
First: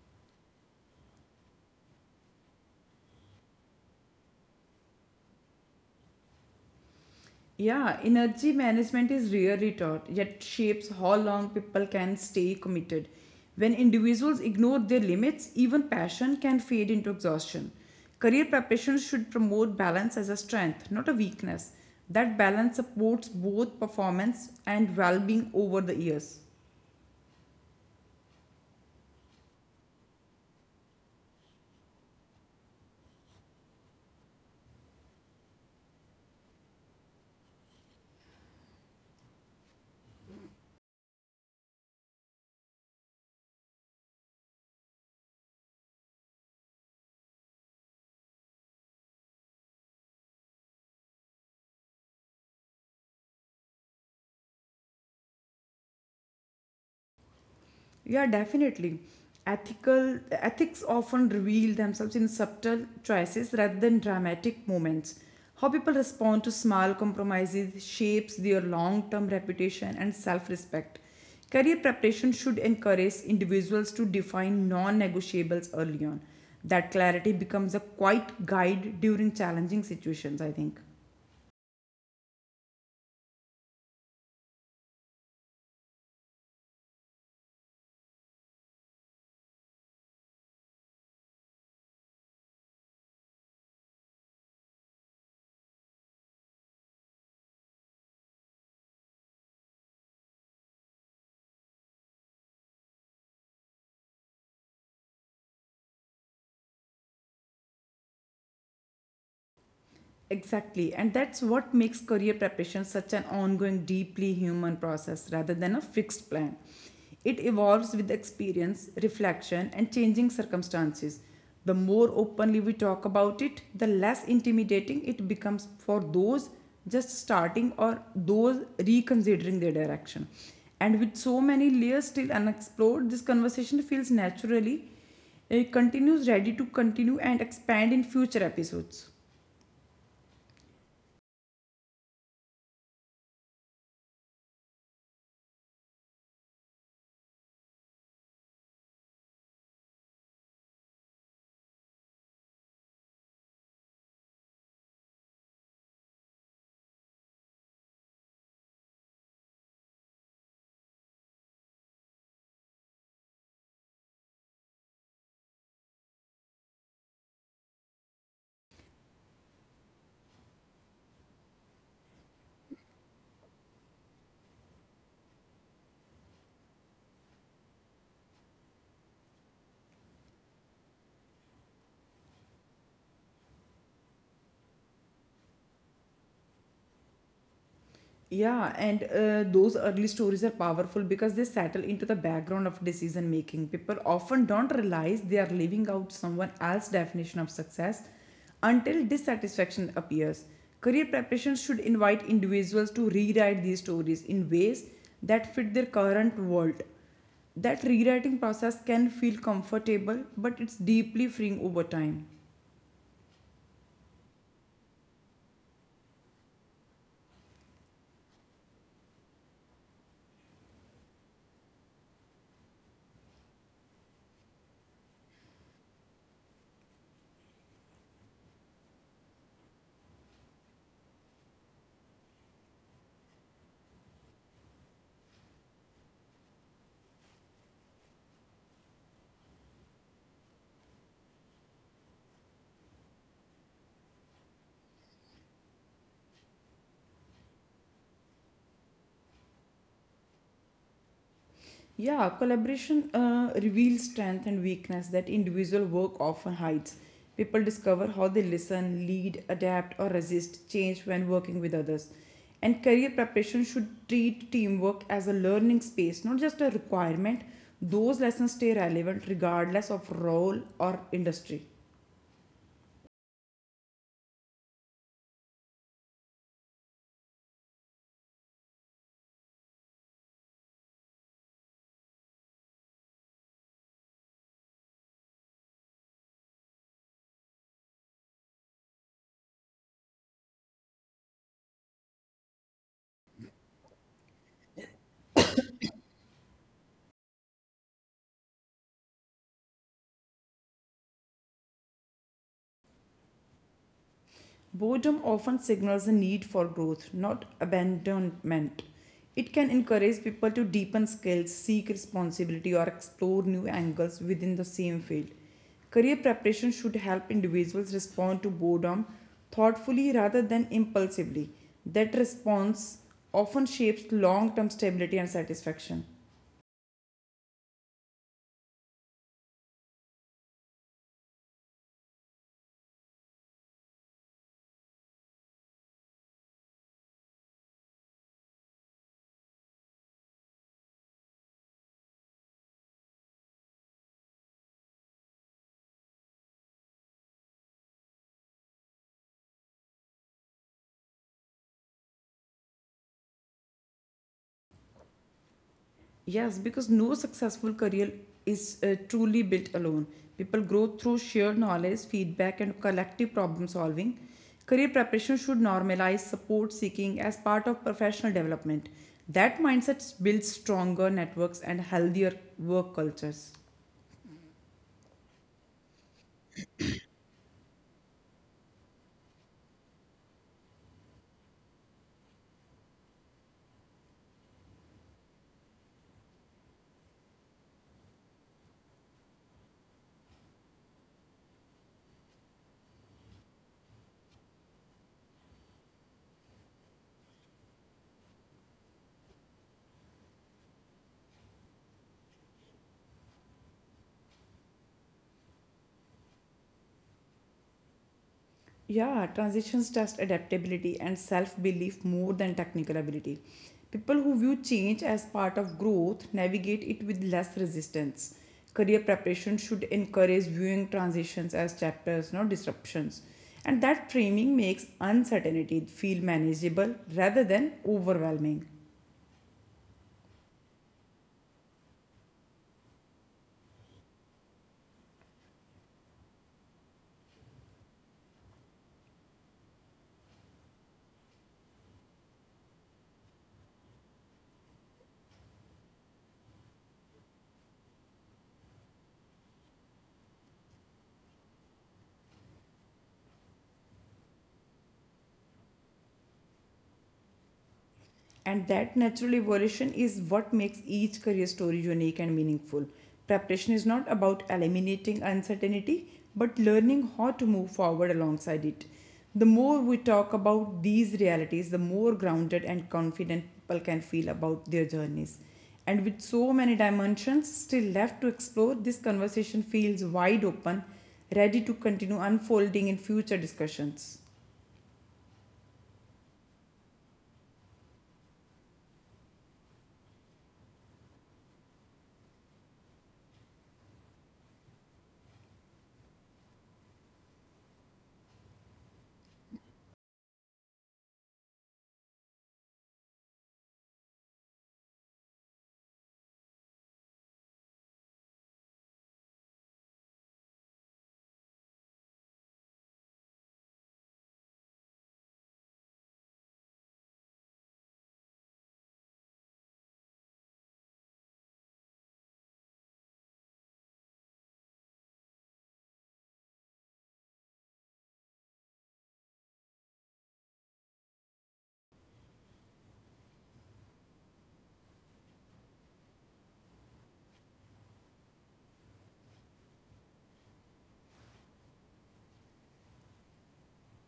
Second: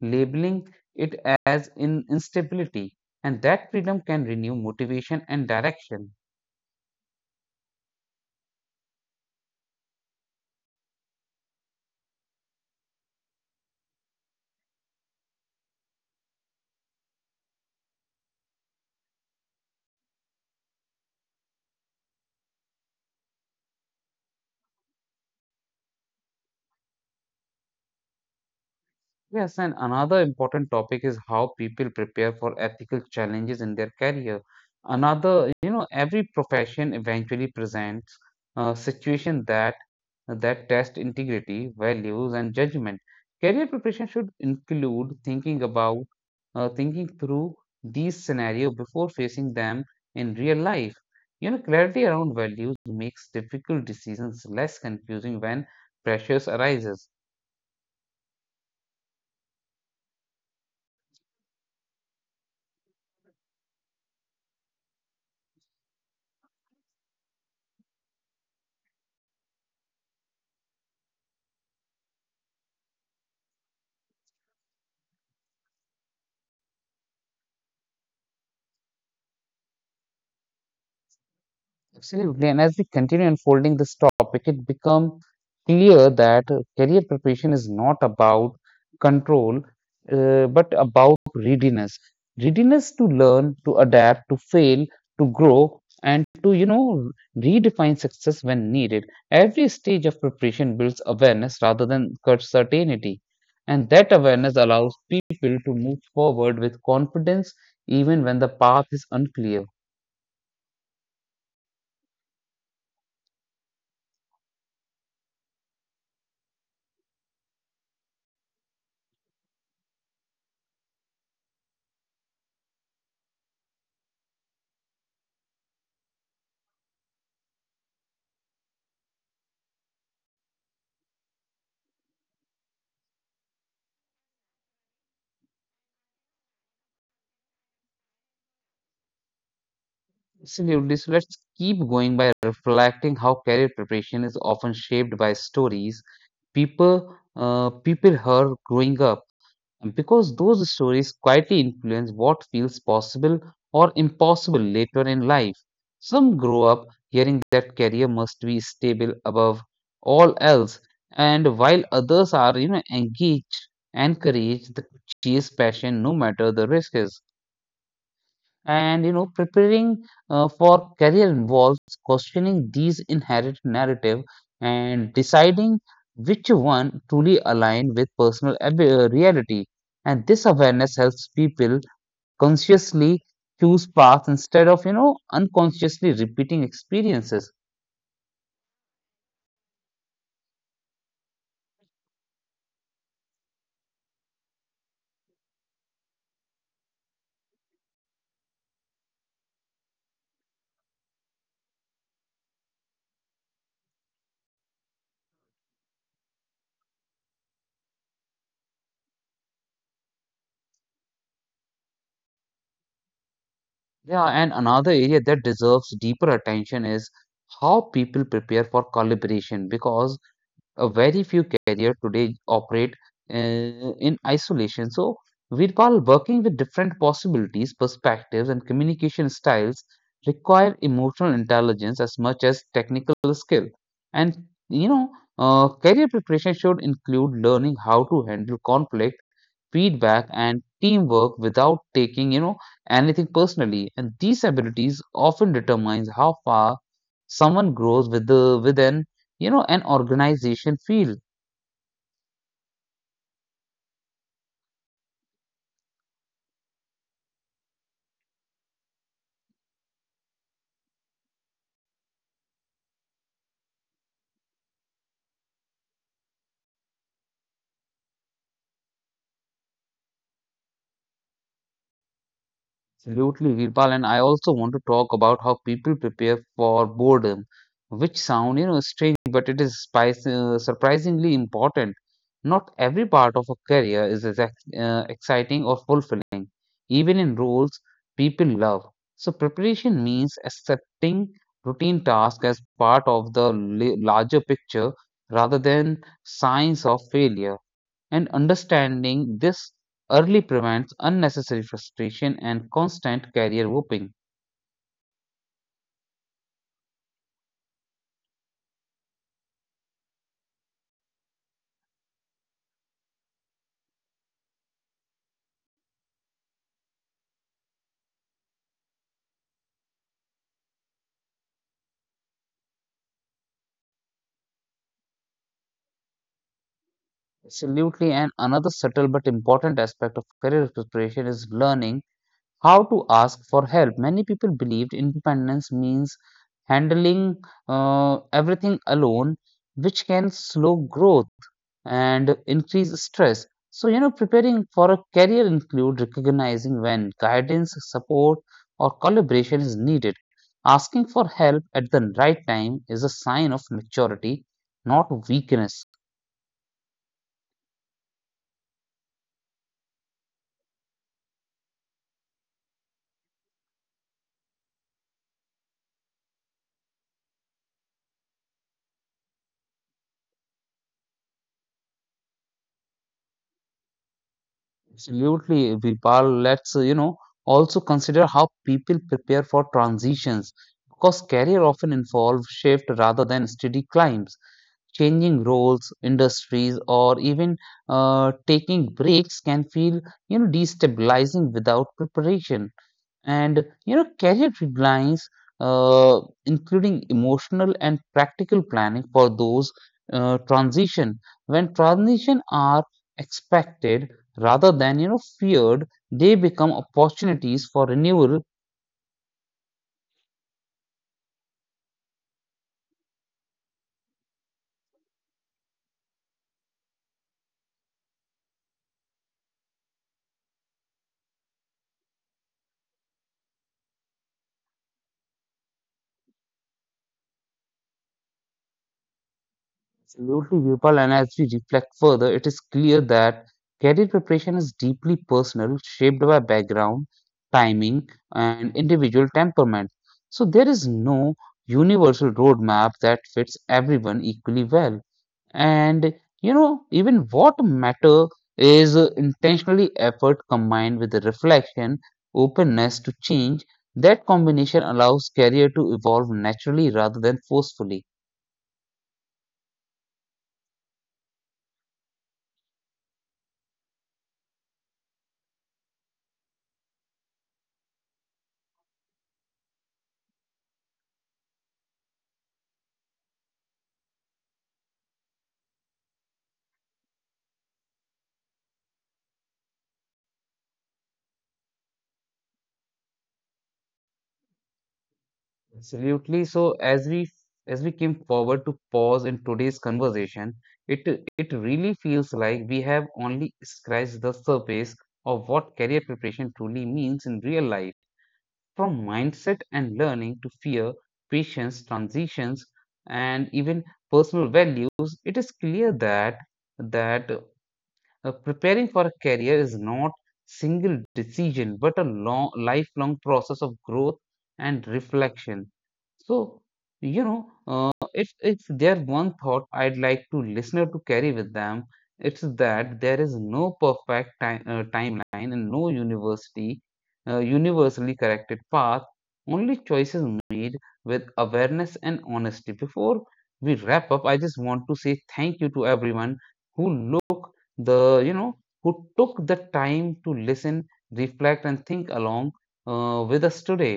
labeling it as in instability, and that freedom can renew motivation and direction. Yeah, energy management is rarely taught, yet shapes how long people can stay committed. When individuals ignore their limits, even passion can fade into exhaustion. Career preparation should promote balance as a strength, not a weakness. That balance supports both performance and well being over the years. Yes, and another important topic is how people prepare for ethical challenges in their career. Another, every profession eventually presents a situation that test integrity, values, and judgment. Career preparation should include thinking through these scenarios before facing them in real life. Clarity around values makes difficult decisions less confusing when pressures arises. Yeah, definitely. Ethical ethics often reveal themselves in subtle choices rather than dramatic moments. How people respond to small compromises shapes their long-term reputation and self-respect. Career preparation should encourage individuals to define non-negotiables early on. That clarity becomes a quiet guide during challenging situations, I think. Absolutely. And as we continue unfolding this topic, it becomes clear that career preparation is not about control, but about readiness. Readiness to learn, to adapt, to fail, to grow, and to, redefine success when needed. Every stage of preparation builds awareness rather than certainty. And that awareness allows people to move forward with confidence even when the path is unclear. Exactly. And that's what makes career preparation such an ongoing, deeply human process rather than a fixed plan. It evolves with experience, reflection, and changing circumstances. The more openly we talk about it, the less intimidating it becomes for those just starting or those reconsidering their direction. And with so many layers still unexplored, this conversation feels naturally, it continues ready to continue and expand in future episodes. Absolutely. So let's keep going by reflecting how career preparation is often shaped by stories people people heard growing up, and because those stories quietly influence what feels possible or impossible later in life. Some grow up hearing that career must be stable above all else, and while others are engaged, encouraged to chase passion no matter the risks. And preparing for career involves questioning these inherited narrative and deciding which one truly align with personal reality. And this awareness helps people consciously choose paths instead of unconsciously repeating experiences. Yeah, and those early stories are powerful because they settle into the background of decision making. People often don't realize they are living out someone else's definition of success until dissatisfaction appears. Career preparation should invite individuals to rewrite these stories in ways that fit their current world. That rewriting process can feel comfortable, but it's deeply freeing over time. Yeah, and another area that deserves deeper attention is how people prepare for collaboration because a very few carriers today operate uh, in isolation. So, while working with different possibilities, perspectives, and communication styles require emotional intelligence as much as technical skill. And you know, career preparation should include learning how to handle conflict, feedback, and teamwork without taking anything personally. And these abilities often determines how far someone grows with the within an organization feel. Yeah, collaboration reveals strength and weakness that individual work often hides. People discover how they listen, lead, adapt, or resist change when working with others. And career preparation should treat teamwork as a learning space, not just a requirement. Those lessons stay relevant regardless of role or industry. Absolutely, Virpal, and I also want to talk about how people prepare for boredom, which sound strange, but it is spice, surprisingly important. Not every part of a career is as exciting or fulfilling even in roles people love. So preparation means accepting routine tasks as part of the larger picture rather than signs of failure, and understanding this early prevents unnecessary frustration and constant career whooping. Boredom often signals a need for growth, not abandonment. It can encourage people to deepen skills, seek responsibility, or explore new angles within the same field. Career preparation should help individuals respond to boredom thoughtfully rather than impulsively. That response often shapes long term stability and satisfaction. Absolutely, and another subtle but important aspect of career preparation is learning how to ask for help. Many people believed independence means handling everything alone, which can slow growth and increase stress. So, preparing for a career include recognizing when guidance, support, or collaboration is needed. Asking for help at the right time is a sign of maturity, not weakness. Yes, because no successful career is truly built alone. People grow through shared knowledge, feedback, and collective problem solving. Career preparation should normalize support seeking as part of professional development. That mindset builds stronger networks and healthier work cultures. Absolutely, Vipal. Let's, also consider how people prepare for transitions because career often involve shift rather than steady climbs. Changing roles, industries, or even taking breaks can feel destabilizing without preparation. And career deadlines, including emotional and practical planning for those transition. When transition are expected rather than feared, they become opportunities for renewal. Yeah, transitions test adaptability and self belief more than technical ability. People who view change as part of growth navigate it with less resistance. Career preparation should encourage viewing transitions as chapters, not disruptions. And that framing makes uncertainty feel manageable rather than overwhelming. Absolutely, Virpal. And as we reflect further, it is clear that career preparation is deeply personal, shaped by background, timing, and individual temperament. So there is no universal roadmap that fits everyone equally well. And even what matter is intentionally effort combined with the reflection, openness to change. That combination allows career to evolve naturally rather than forcefully. And that natural evolution is what makes each career story unique and meaningful. Preparation is not about eliminating uncertainty, but learning how to move forward alongside it. The more we talk about these realities, the more grounded and confident people can feel about their journeys. And with so many dimensions still left to explore, this conversation feels wide open, ready to continue unfolding in future discussions. Absolutely. So as we came forward to pause in today's conversation, it it really feels like we have only scratched the surface of what career preparation truly means in real life, from mindset and learning to fear, patience, transitions, and even personal values. It is clear that that preparing for a career is not single decision but a long lifelong process of growth and reflection. So if there one thought I'd like to listener to carry with them, it's that there is no perfect time, timeline and no university universally corrected path, only choices made with awareness and honesty. Before we wrap up, I just want to say thank you to everyone who look the you know who took the time to listen, reflect, and think along with us today.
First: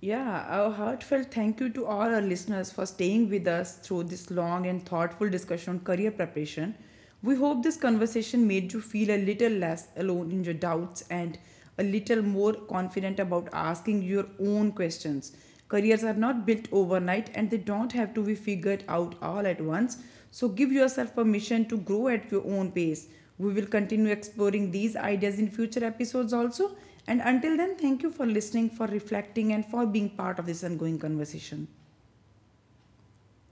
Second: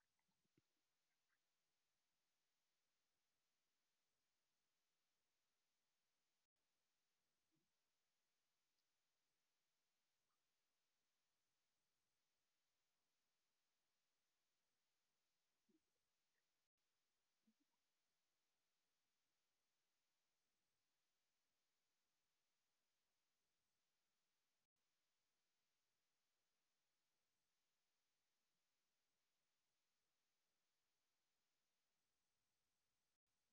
Yeah, a heartfelt thank you to all our listeners for staying with us through this long and thoughtful discussion on career preparation. We hope this conversation made you feel a little less alone in your doubts and a little more confident about asking your own questions. Careers are not built overnight and they don't have to be figured out all at once. So give yourself permission to grow at your own pace. We will continue exploring these ideas in future episodes also. And until then, thank you for listening, for reflecting, and for being part of this ongoing conversation.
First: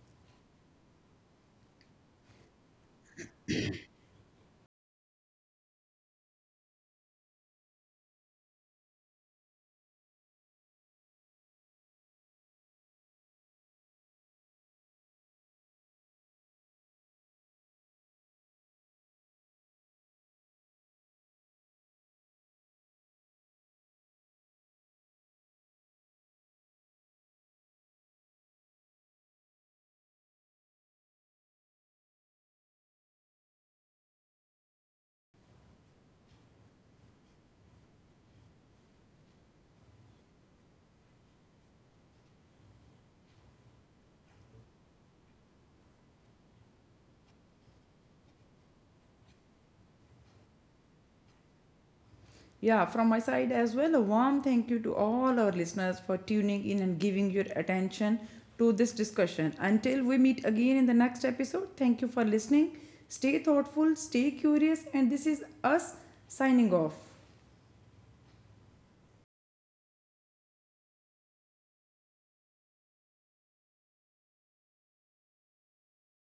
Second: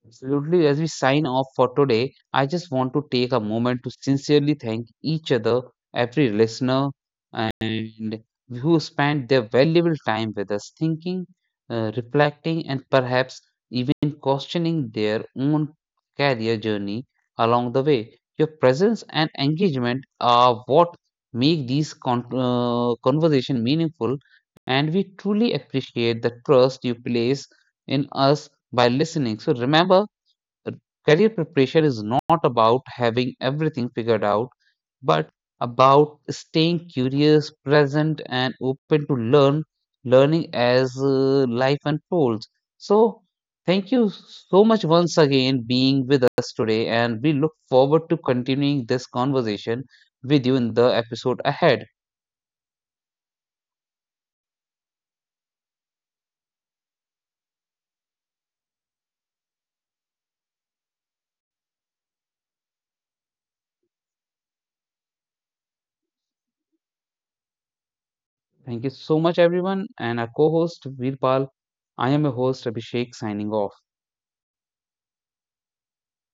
Absolutely, as we sign off for today, I just want to take a moment to sincerely thank each other, every listener, and who spent their valuable time with us, thinking, reflecting, and perhaps even questioning their own career journey along the way. Your presence and engagement are what make these conversation meaningful, and we truly appreciate the trust you place in us by listening. So remember, career preparation is not about having everything figured out, but about staying curious, present, and open to learning as life unfolds. So, thank you so much once again being with us today, and we look forward to continuing this conversation with you in the episode ahead. Yeah, from my side as well, a warm thank you to all our listeners for tuning in and giving your attention to this discussion. Until we meet again in the next episode, thank you for listening. Stay thoughtful, stay curious, and this is us signing off. Thank you so much, everyone, and our co-host Virpal, I am your host Abhishek, signing off.